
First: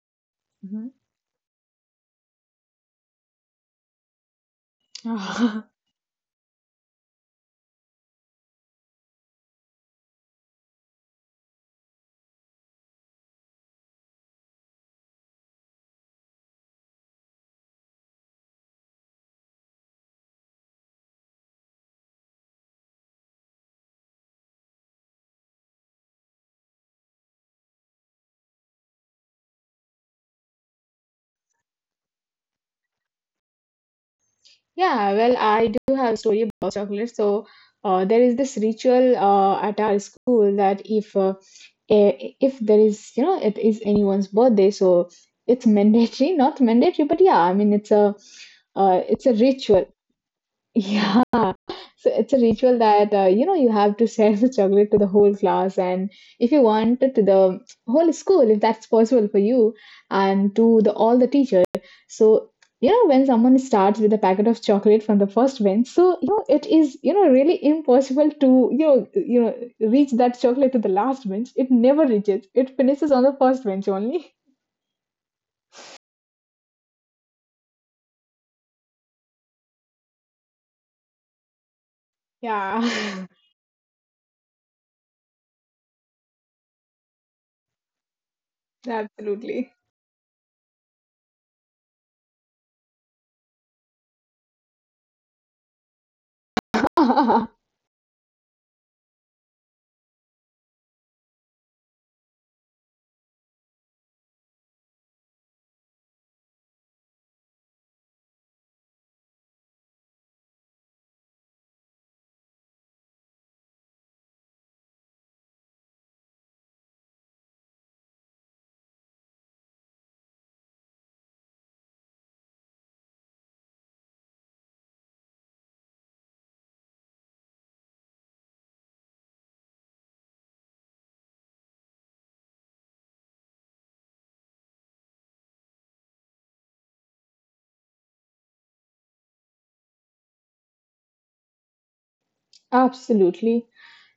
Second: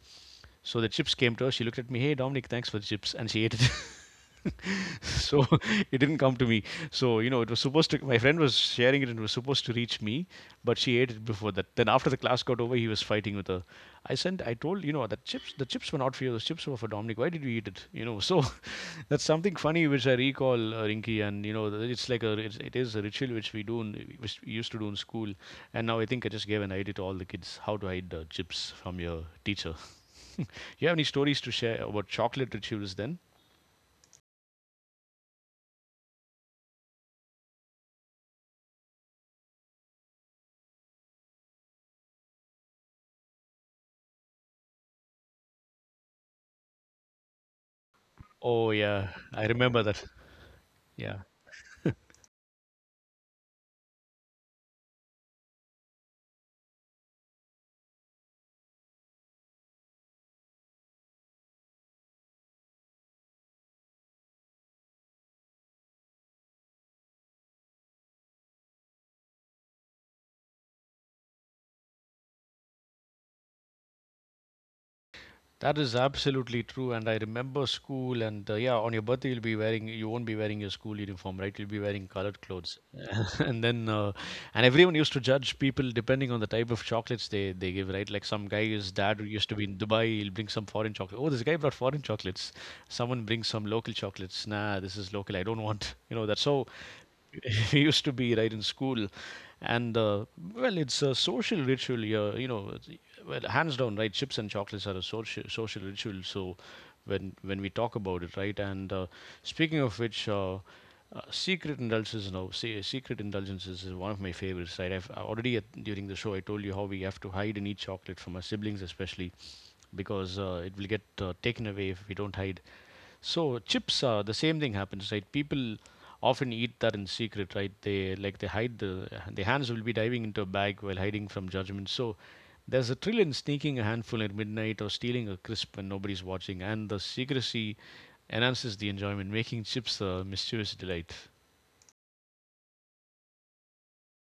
So Mm-hmm. the chips came to her. She looked at me, hey, Dominic, thanks for the chips. And she ate it. So it didn't come to me. So, you know, it was supposed to, my friend was sharing it and it was supposed to reach me, but she ate it before that. Then after the class got over, he was fighting with her. I sent, I told you know, that chips, the chips were not for you. Those chips were for Dominic. Why did you eat it? You know, so that's something funny which I recall, uh, Rinky, and you know, it's like a, it's, it is a ritual which we do, in, which we used to do in school, and now I think I just gave an idea to all the kids how to hide uh, chips from your teacher. You have any stories to share about chocolate rituals then? Yeah, well, I do have a story about chocolate. So uh, there is this ritual uh, at our school that if uh, i- if there is you know it is anyone's birthday, so it's mandatory, not mandatory, but yeah, I mean it's a Oh yeah, uh, it's a I remember ritual. that. Yeah. Yeah, so it's a ritual that uh, you know you have to share the chocolate to the whole class, and if you want to the whole school, if that's possible for you, and to the all the teachers. So you know when someone starts with a packet of chocolate from the first bench, so you know it is you know really impossible to you know you know reach that chocolate to the last bench. It never reaches. It finishes on the first bench only. That is absolutely true, and I remember school. And uh, yeah, on your birthday, you'll be wearing, you won't be wearing your school uniform, right? You'll be wearing colored clothes, Yeah, and then uh, and everyone used to judge people depending on the type of chocolates they they give, right? Like some guy's dad who used to be absolutely. in Dubai, he'll bring some foreign chocolate. Oh, this guy brought foreign chocolates. Someone brings some local chocolates. Nah, this is local. I don't want. You know that. So used to be right in school, and uh, well it's a social ritual, yeah, you know, it's- well hands down, right, chips and chocolates are a social social ritual. So when when we talk about it, right, and uh, speaking of which, uh, uh, secret indulgences, now say secret indulgences is one of my favorites, right? I've uh, already at, during the show I told you how we have to hide and eat chocolate from our siblings, especially because uh, it will get uh, taken away if we don't hide it. So chips, uh, the same thing happens, right? People often eat that in secret, right? They like they hide the, the hands will be diving into a bag while hiding from judgment. So there's a thrill in sneaking a handful at midnight or stealing a crisp when nobody's watching, and the secrecy enhances the enjoyment, making chips a mischievous delight. Absolutely.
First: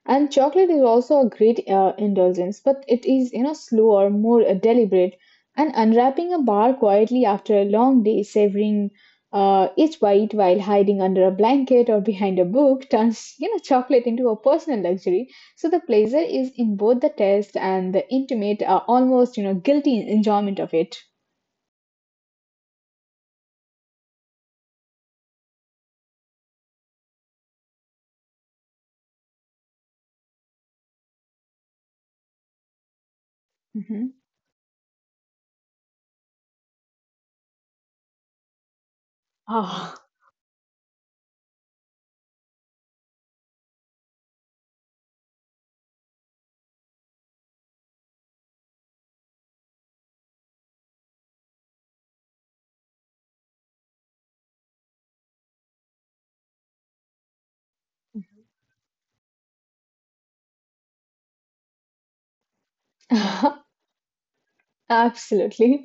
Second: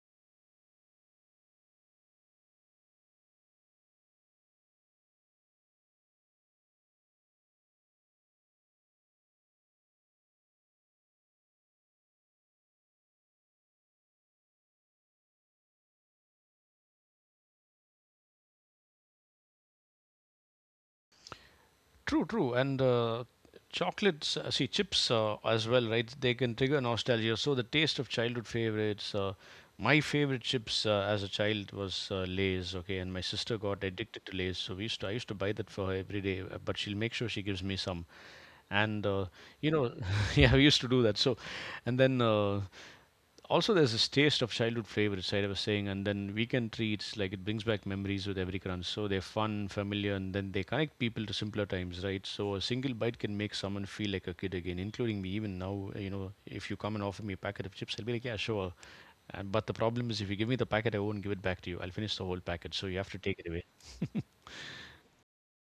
And chocolate is also a great uh, indulgence, but it is, you know, slower, more uh, deliberate. And unwrapping a bar quietly after a long day, savoring uh, each bite while hiding under a blanket or behind a book, turns, you know, chocolate into a personal luxury. So the pleasure is in both the taste and the intimate, uh, almost, you know, guilty enjoyment of it. True, true, and uh, chocolates, uh, see chips uh, as well, right? They can trigger nostalgia. So the taste of childhood favorites. Uh, my favorite chips uh, as a child was uh, Lay's, okay, and my sister got Hmm. addicted to Lay's, so we used to, I used to buy that for her every day. uh, But she'll make sure she gives me some, and uh, you know, Ah, yeah, we used to do that. So, and then. Uh, also there's this taste of childhood favorites, right, I was saying, and then weekend treats like it brings back memories with every crunch, so they're fun, familiar, and then they connect people to simpler times, right? So a single bite can make someone feel like a kid again, including me. Even now, you know, if you come and offer me a packet of chips, I'll be like, yeah, sure. And, but the problem is if you give me the packet I won't give it back to you, I'll finish the whole packet, so you have to take it away. absolutely.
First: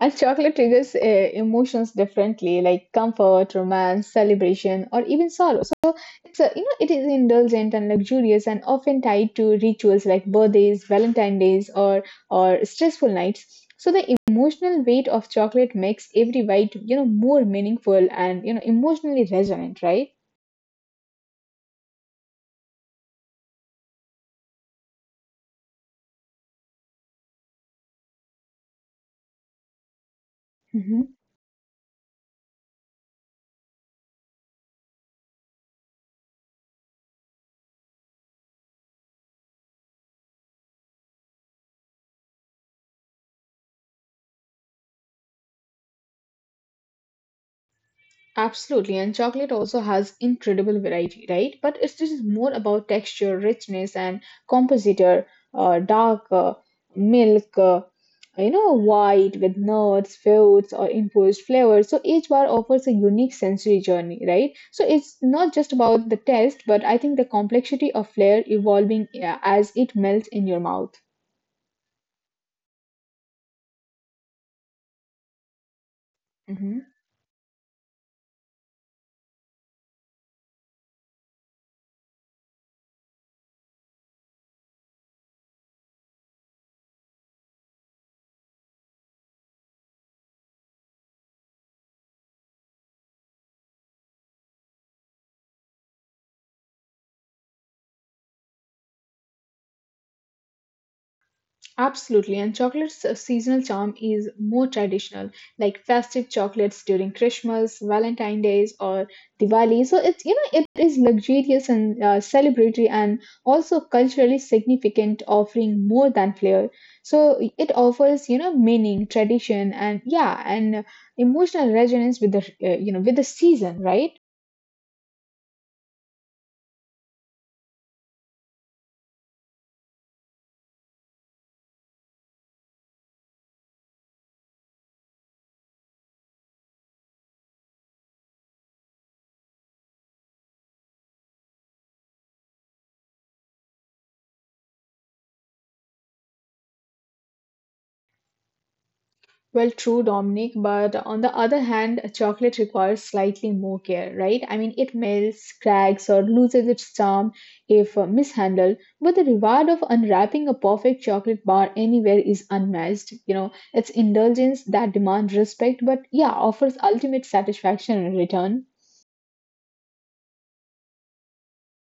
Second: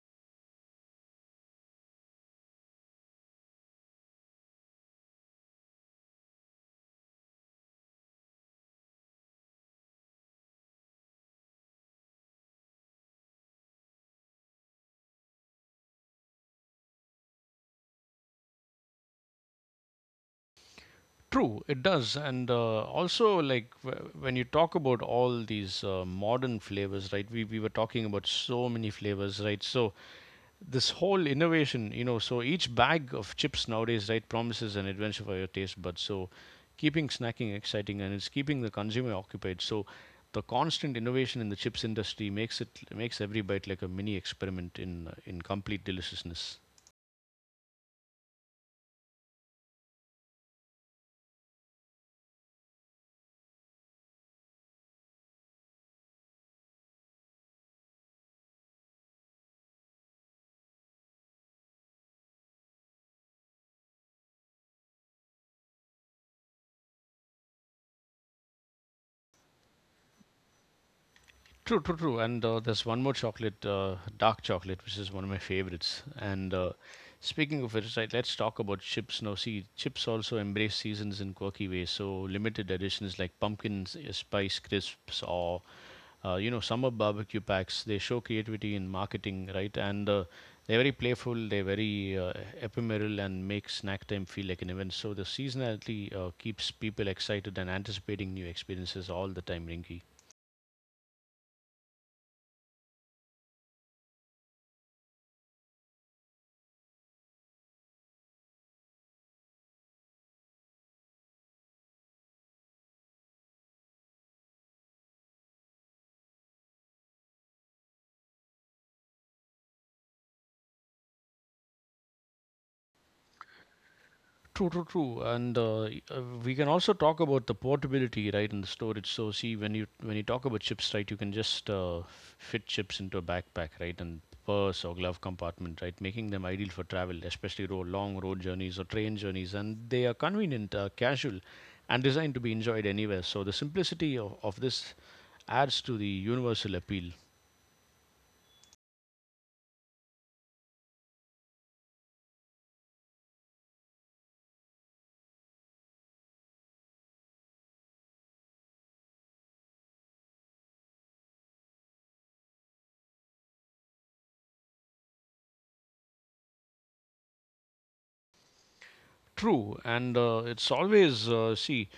And chocolate triggers uh, emotions differently, like comfort, romance, celebration, or even sorrow. So it's a, you know it is indulgent and luxurious, and often tied to rituals like birthdays, Valentine days, or or stressful nights. So the emotional weight of chocolate makes every bite you know more meaningful and you know emotionally resonant, right? True, it does, and uh, also like w- when you talk about all these uh, modern flavors, right? We we were talking about so many flavors, right? So this whole innovation, you know, so each bag of chips nowadays, right, promises an adventure for your taste buds. So keeping snacking exciting and it's keeping the consumer occupied. So the constant innovation in the chips industry makes it makes every bite like a mini experiment in uh, in complete deliciousness. Absolutely, and chocolate also has incredible variety, right? But it's just more about texture, richness, and compositor, uh, dark uh, milk, uh, you know, white with nuts, fruits, or imposed flavors. So each bar offers a unique sensory journey, right? So it's not just about the taste, but I think the complexity of flavor evolving, yeah, as it melts in your mouth. True, true, true. And uh, there's one more chocolate, uh, dark chocolate, which is one of my favorites. And uh, Mhm. speaking of which, right, let's talk about chips. Now, see, chips also embrace seasons in quirky ways. So, limited editions like pumpkin s- spice crisps, or uh, you know, summer barbecue packs, they show creativity in marketing, right? And uh, they're very playful, they're very uh, ephemeral, and make snack time feel like an event. So, the seasonality uh, keeps people excited and anticipating new experiences all the time, Rinky. Absolutely, and chocolate's uh, seasonal charm is more traditional, like festive chocolates during Christmas, Valentine Days, or Diwali. So it's you know it is luxurious and uh, celebratory, and also culturally significant, offering more than flavor. So it offers you know meaning, tradition, and yeah, and uh, emotional resonance with the uh, you know with the season, right? True, true, true. And uh, y- uh, we can also talk about the portability, right, in the storage. So, see, when you when you talk about chips, right, you can just uh, fit chips into a backpack, right, and purse or glove compartment, right, making them ideal for travel, especially ro- long road journeys or train journeys. And they are convenient, uh, casual, and designed to be enjoyed anywhere. So, the simplicity of, of this adds to the universal appeal. Well, true, Dominic, but on the other hand, chocolate requires slightly more care, right? I mean, it melts, cracks, or loses its charm if uh, mishandled, but the reward of unwrapping a perfect chocolate bar anywhere is unmatched. You know, it's indulgence that demands respect, but yeah, offers ultimate satisfaction in return. True, and uh, it's always uh, see,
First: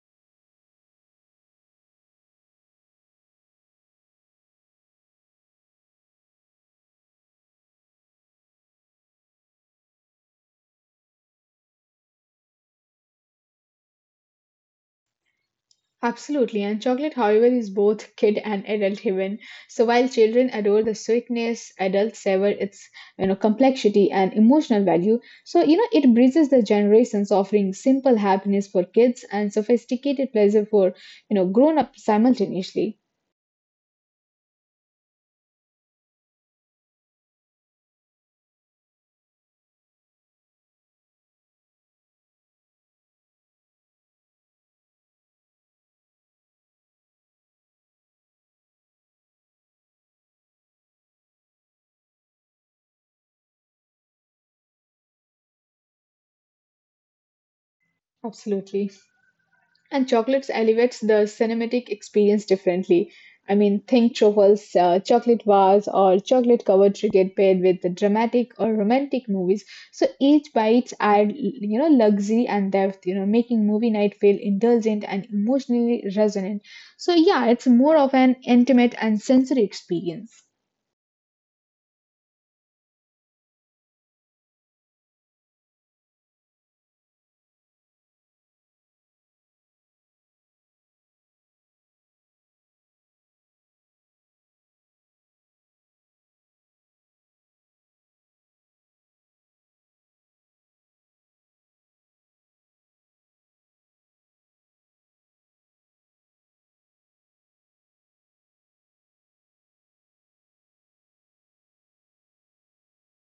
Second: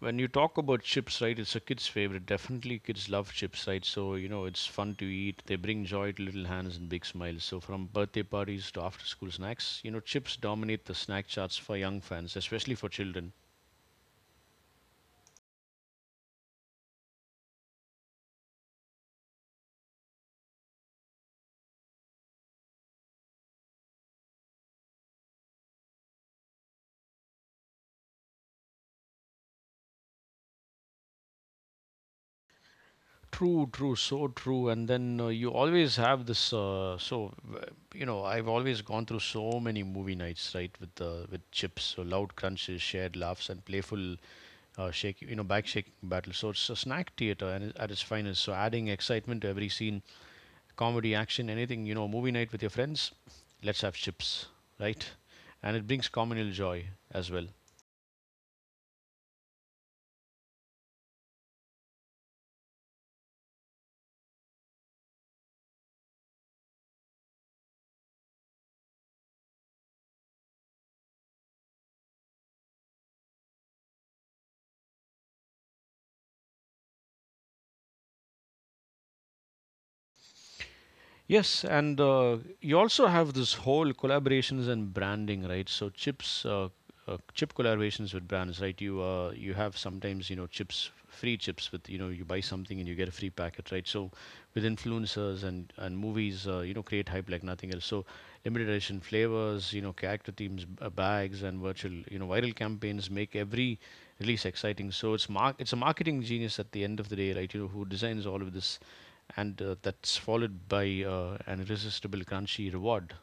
when you talk about chips, right, it's a kid's favorite. Definitely, kids love chips, right? So, you know, it's fun to eat. They bring joy to little hands and big smiles. So, from birthday parties to after school snacks, you know, chips dominate the snack charts for young fans, especially for children. Absolutely, and chocolate, however, is both kid and adult heaven. So while children adore the sweetness, adults savor its you know complexity and emotional value. So you know it bridges the generations, offering simple happiness for kids and sophisticated pleasure for you know grown up simultaneously. True, true, so true. And then uh, you always have this. Uh, so, w- you know, I've always gone through so many movie nights, right, with uh, with chips. So loud crunches, shared laughs, and playful uh, shaking, you know, back shaking battle. So it's a snack theater and at its finest. So adding excitement to every scene, comedy, action, anything, you know, movie night with your friends, let's have chips, right? And it brings communal joy as well. Absolutely. And chocolates elevates the cinematic experience differently. I mean, think truffles, uh, chocolate bars, or chocolate covered cricket paired with the dramatic or romantic movies. So each bites add, you know, luxury and depth, you know, making movie night feel indulgent and emotionally resonant. So yeah, it's more of an intimate and sensory experience. Yes, and uh, you also have this whole collaborations and branding, right? So chips, uh, uh, chip collaborations with brands, right? You uh, you have sometimes you know chips, free chips with you know you buy something and you get a free packet, right? So with influencers and and movies, uh, you know create hype like nothing else. So limited edition flavors, you know character themes, b- uh, bags, and virtual you know viral campaigns make every release exciting. So it's mark it's a marketing genius at the end of the day, right? You know who designs all of this, and uh, that's followed by uh, an irresistible crunchy reward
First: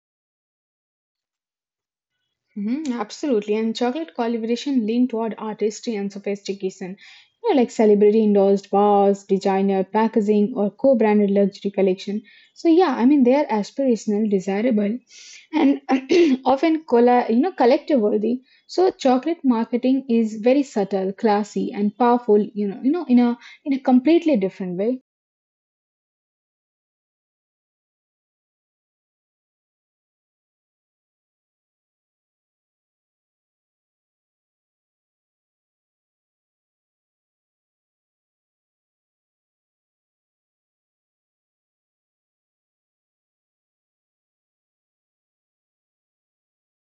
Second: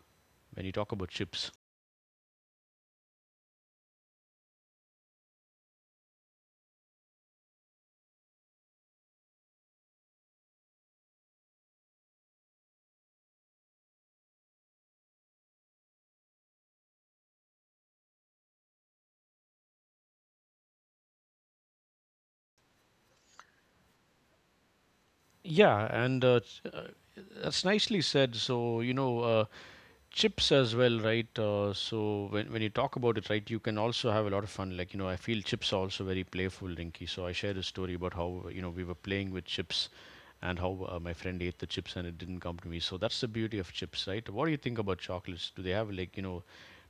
when you talk about chips. Mhm, absolutely, and chocolate collaboration lean toward artistry and sophistication. You know, like celebrity endorsed bars, designer packaging, or co-branded luxury collection. So yeah, I mean they are aspirational, desirable, and often colla- you know collective worthy. So chocolate marketing is very subtle, classy, and powerful. You know, you know in a in a completely different way. Yeah, and uh, that's nicely said. So, you know, uh, chips as well, right? Uh, so, when, when you talk about it, right, you can also have a lot of fun. Like, you know, I feel chips are also very playful, Rinky. So, I shared a story about how, you know, we were playing with chips and how uh, my friend ate the chips and it didn't come to me. So, that's the beauty of chips, right? What do you think about chocolates? Do they have, like, you know,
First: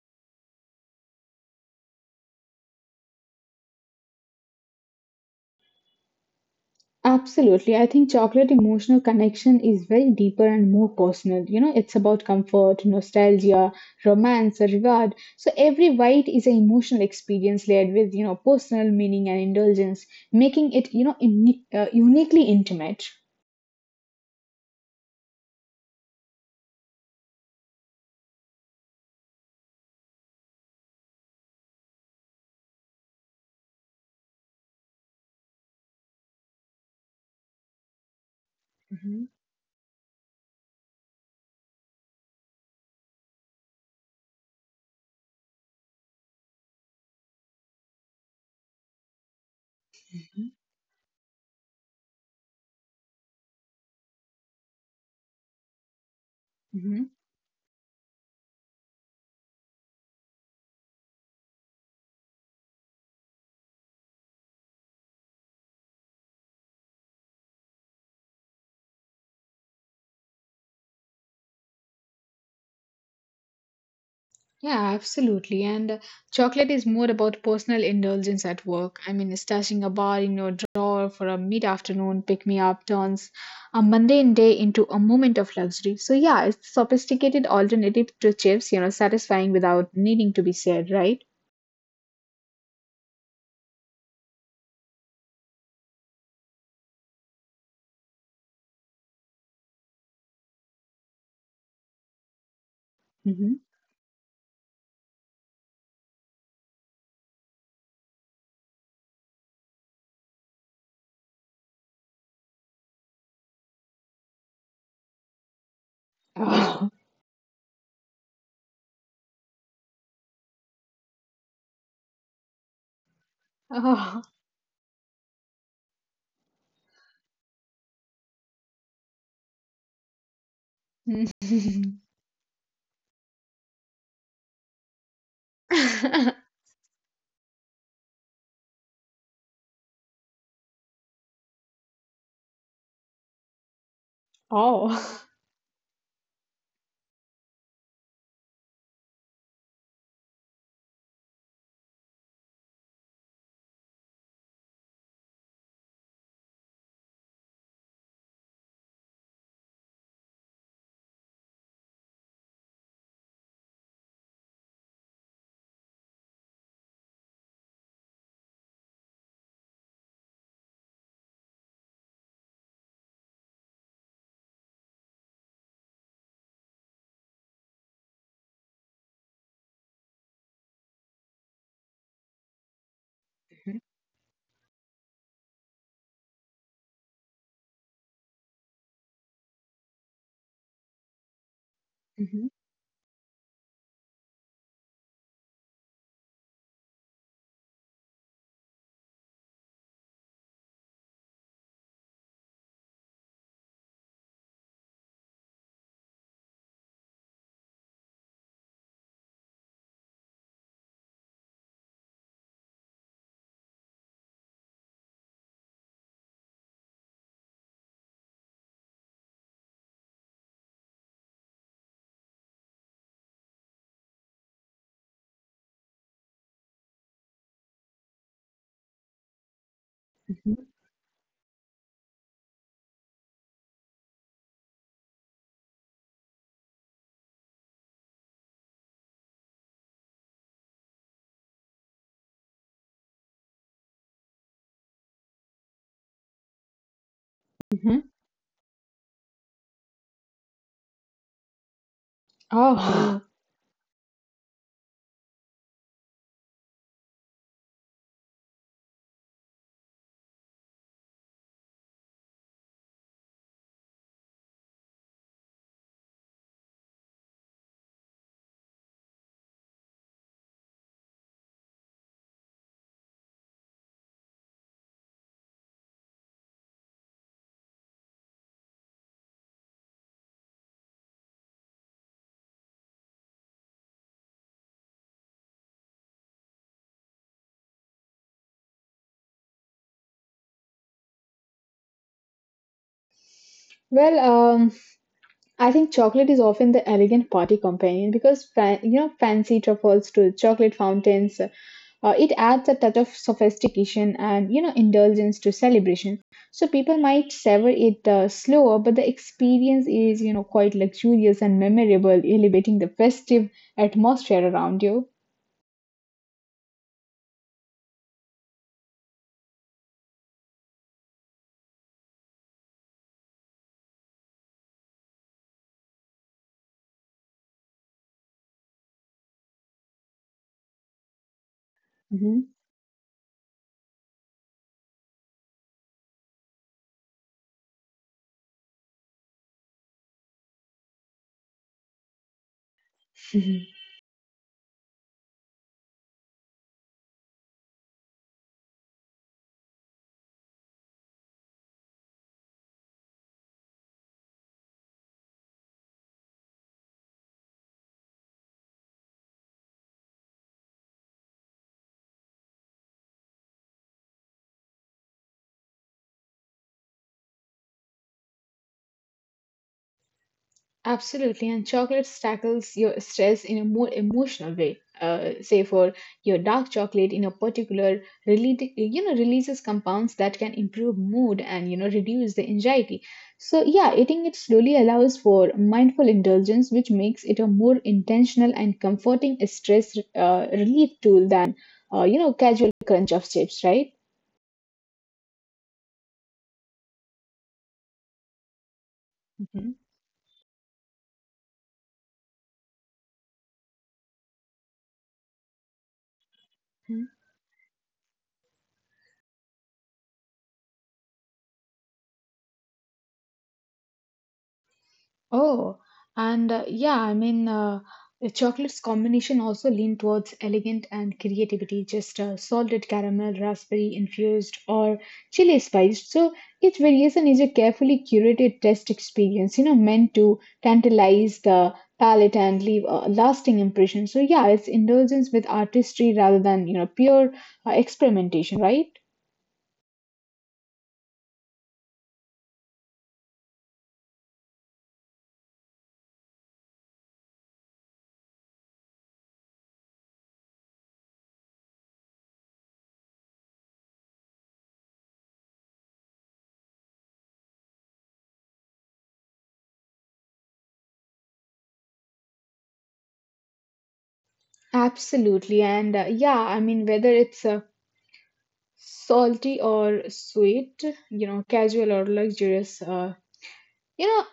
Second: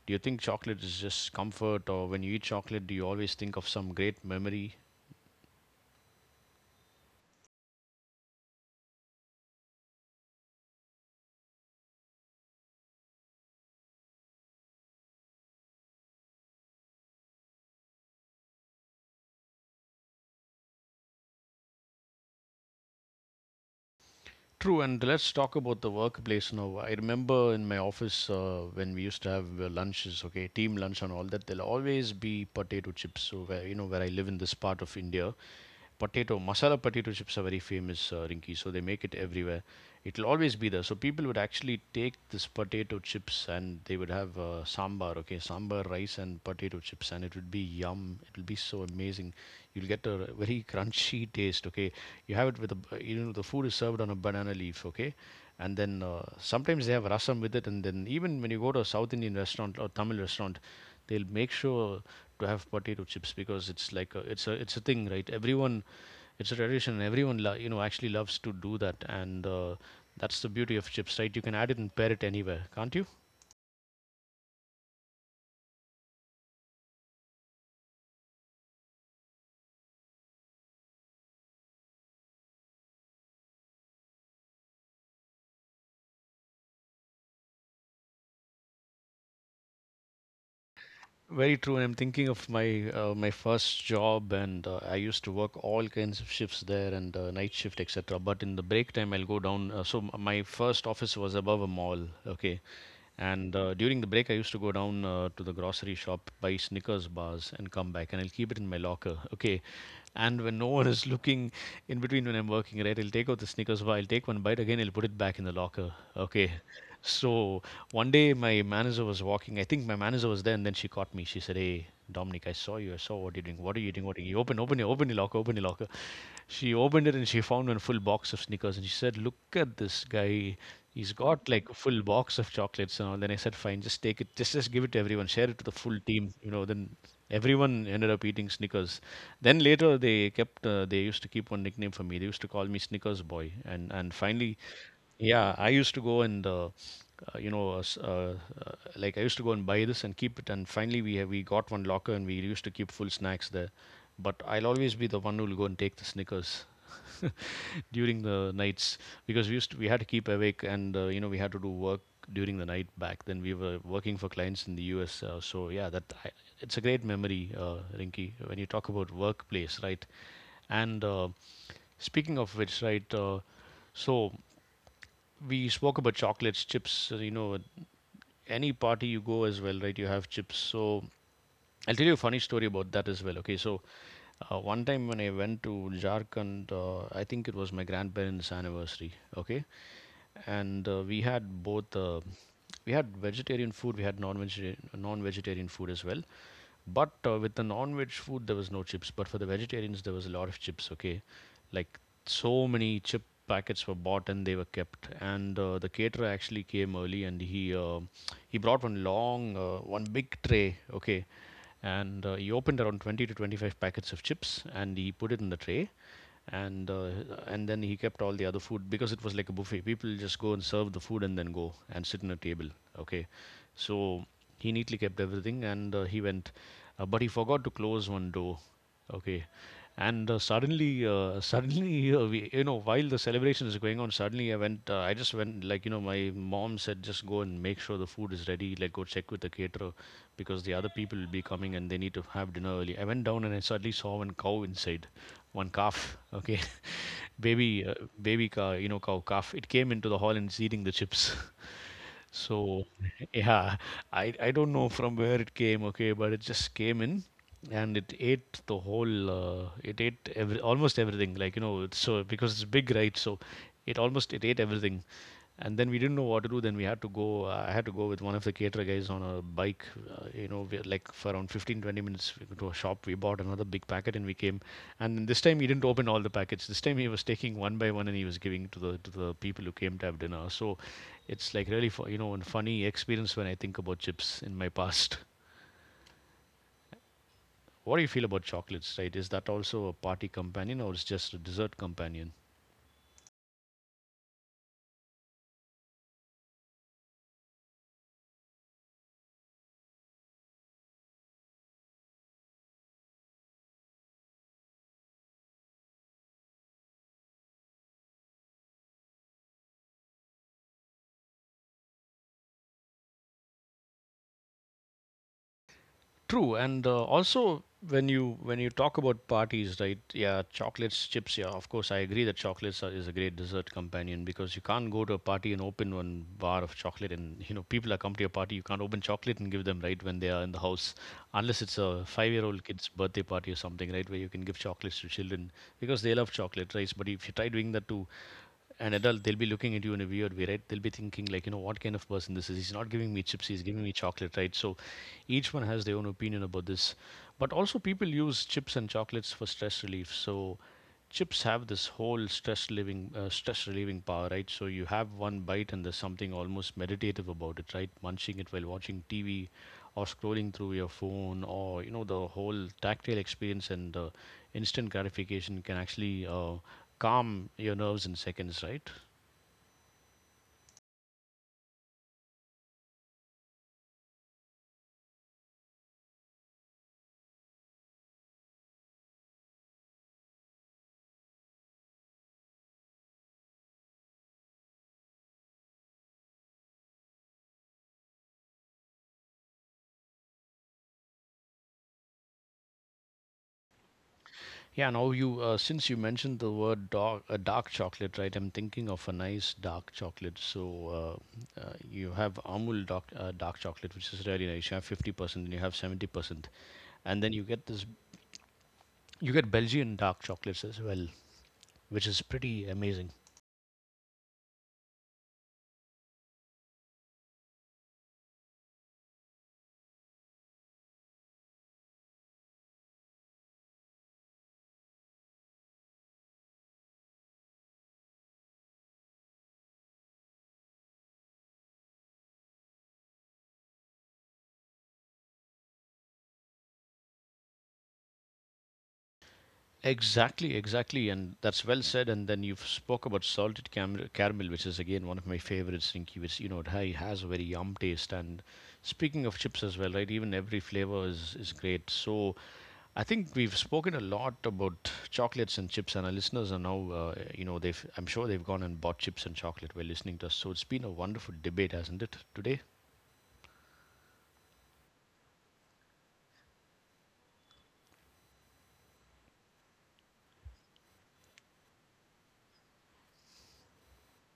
Do you think chocolate is just comfort, or when you eat chocolate, do you always think of some great memory? Absolutely. I think chocolate emotional connection is very deeper and more personal. You know, it's about comfort, nostalgia, romance, a reward. So every bite is an emotional experience layered with, you know, personal meaning and indulgence, making it, you know, uni- uh, uniquely intimate. True, and let's talk about the workplace now. I remember in my office uh, when we used to have uh, lunches, okay, team lunch and all that. There'll always be potato chips. So where you know where I live in this part of India, potato masala potato chips are very famous, uh, Rinki. So they make it Mhm, everywhere. It'll always be there. So people would actually take this potato chips and they would have uh, sambar, okay, sambar, rice, and potato chips, and it would be yum. It'll be so amazing. You'll get a very crunchy taste, okay. You have it with a, b- you know, the food is served on a banana leaf, okay, and then uh, sometimes they have mhm. rasam with it, and then even when you go to a South Indian restaurant or Tamil restaurant, they'll make sure to have potato chips because it's like a, it's a it's a thing, right? Everyone it's a tradition everyone lo- you know actually loves to do that and uh, that's the beauty of chips, right? You can add it and pair it anywhere, can't you? Yeah, absolutely. And uh, chocolate is more about personal indulgence at work. I mean, stashing a bar in your drawer for a mid afternoon pick me up turns a mundane day into a moment of luxury. So, yeah, it's a sophisticated alternative to chips, you know, satisfying without needing to be said, right? Very true, and I'm thinking of my uh, my first job and uh, I used to work all kinds of shifts there and uh, night shift etc, but in the break time I'll go down, uh, so m- my first office was above a mall, okay, Mm-hmm. and uh, during the break I used to go down uh, to the grocery shop, buy Snickers bars and come back, and I'll keep it in my locker, okay. And when no one is looking in between, when I'm working, right, he'll take out the Snickers bar, he'll take one bite again, he'll put it back in the locker. Okay, Oh. so one day my manager was walking. I think my manager was there, and then she caught me. She said, "Hey, Dominic, I saw you. I saw what you're doing. What are you doing? Oh. What are you open? Open your open your locker. Open your locker." She opened it and she found one full box of sneakers, and she said, "Look at this guy. He's got like a full box of chocolates and all." Then I said, "Fine, just take it. Just just give it to everyone. Share it to the full team. You know." Then everyone ended up eating Snickers. Then later they kept uh, they used to keep one nickname for me. They used to call me Snickers Boy, and and finally Oh. yeah, I used to go and uh, uh, you know, uh, s- uh, uh, like I used to go and buy this and keep it. And finally, we have, we got one locker and we used to keep full snacks there. But I'll always be the one who will go and take the Snickers during the nights because we used to, we had to keep awake and uh, you know we had to do work during the night back then. We were working for clients in the U S, uh, so yeah, that I, it's a great memory, uh, Rinky. When you talk about workplace, right? And uh, speaking of which, right? Uh, so we spoke about chocolates, chips. uh, You know, any party you go as well, right? You have chips. So I'll tell you a funny story about that as well. Okay, Mhm. so uh, one time when I went to Jharkhand, uh, I think it was my grandparents' anniversary. Okay, and uh, we had both uh, we had vegetarian food, we had non-vegetarian non-vegetarian food as well, but uh, with the non-veg food there was no chips, but for the vegetarians there was a lot of chips, okay. Like so many chip packets were bought and they were kept, and uh, the caterer actually came early and he uh, he brought one long uh, one big tray, okay, and uh, he opened around twenty to twenty-five packets of chips and he put it in the tray, and uh, and then he kept all the other food because it was like a buffet, people just go and serve the food and then go and sit in a table, okay. So he neatly kept everything and uh, he went, uh, but he forgot to close one door. Okay. And uh, Mhm. suddenly, uh, suddenly, uh, we, you know, while the celebration is going on, suddenly I went, uh, I just went, like, you know, my mom said, just go and make sure the food is ready, like, go check with the caterer because the other people will be coming and they need to have dinner early. I went down and I suddenly saw one cow inside, one calf, okay, baby, uh, Mhm. baby cow, you know, cow, calf. It came into the hall and it's eating the chips. So Oh. yeah, I I don't know from where it came, okay, but it just came in and it ate the whole uh, it ate every, almost everything, like you know it's so because it's big, right? So it almost, it ate everything, and then we didn't know what to do. Then we had to go, I had to go with one of the caterer guys on a bike. Uh, you know we, like for around fifteen twenty minutes, we go to a shop, we bought another big packet and we came, and then this time he didn't open all the packets. This time he was taking one by one and he was giving to the to the people who came to have dinner. So it's like really, for you know, a funny experience when I think about chips in my past. What do you feel about chocolates, right? Is that also a party companion or is just a dessert companion? Well, um, I think chocolate is often the elegant party companion because fa- you know fancy truffles to chocolate fountains. Uh, it adds a touch of sophistication and you know indulgence to celebration. So people might savor it uh, slower, but the experience is you know quite luxurious and memorable, elevating the festive atmosphere around you. True, and uh, also when you when you talk about parties, right? Yeah, chocolates, chips. Yeah, of course, I agree that chocolates are, is a great dessert companion, because you can't go to a party and open one bar of chocolate, and you know people are come to your party. You can't open chocolate and give them right when they are in the house, unless it's a Mhm. five-year-old kid's birthday party or something, right? Where you can give chocolates to children because they love chocolate, right? But if you try doing that to an adult, they'll be looking at you in a weird way, right? They'll be thinking like, you know, what kind of person this is, he's not giving me chips, he's giving me chocolate, right? So each one has their own opinion about this, but also people use chips and chocolates for stress relief. So chips have this whole stress relieving uh, stress relieving power, right? So you have one bite and there's something almost meditative about it, right? Munching it while watching TV or scrolling through your phone, or you know, the whole tactile experience and the instant gratification can actually uh, calm your nerves in seconds, right? Absolutely, and chocolates tackles your stress in a more emotional way. Uh, say for your dark chocolate in a particular rele- you know releases compounds that can improve mood and you know reduce the anxiety. So yeah, eating it slowly allows for mindful indulgence, which makes it a more intentional and comforting stress uh, relief tool than uh, you know casual crunch of chips, right? Yeah, now you, uh, since you mentioned the word dark, uh, dark chocolate, right? I'm thinking of a nice Mhm. dark chocolate. So uh, uh, you have Amul dark, uh, dark chocolate, which is really nice. You have fifty percent and you have seventy percent. And then you get this, you get Belgian dark chocolates as well, which is pretty amazing. Oh, and uh, yeah, I mean, uh, the chocolate's combination also lean towards elegant and creativity, just uh, salted caramel, raspberry infused, or chili spiced. So each variation is a carefully curated test experience, you know, meant to tantalize the palate and leave a lasting impression. So yeah, it's indulgence with artistry rather than, you know, pure uh, experimentation, right? Exactly, exactly, and that's well said. And then you've spoke about salted cam- caramel, which is again one of my favorites, Rinky, which you know it ha- has a very yum taste. And speaking of chips as well, right? Even every flavor is is great. So I think we've spoken a lot about chocolates and chips, and our listeners are now, uh, you know, they've I'm sure they've gone and bought chips and chocolate while listening to us. So it's been a wonderful debate, hasn't it, today? Absolutely. And uh, yeah, I mean, whether it's uh, salty or sweet, you know, casual or luxurious. Uh, you know,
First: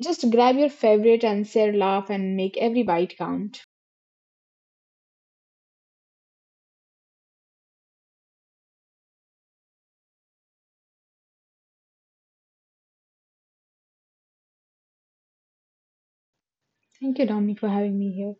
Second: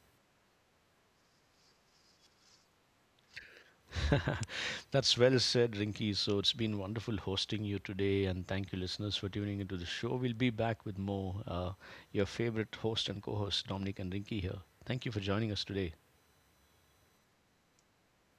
just grab your favorite and share, laugh, and make every bite count. That's well said, Rinky. So it's been wonderful hosting you today, and thank you, listeners, for tuning into the show. We'll be back with more. Uh, your favorite host and co host, Dominic and Rinky, here. Thank you for joining us today. Thank you, Dominic, for having me here.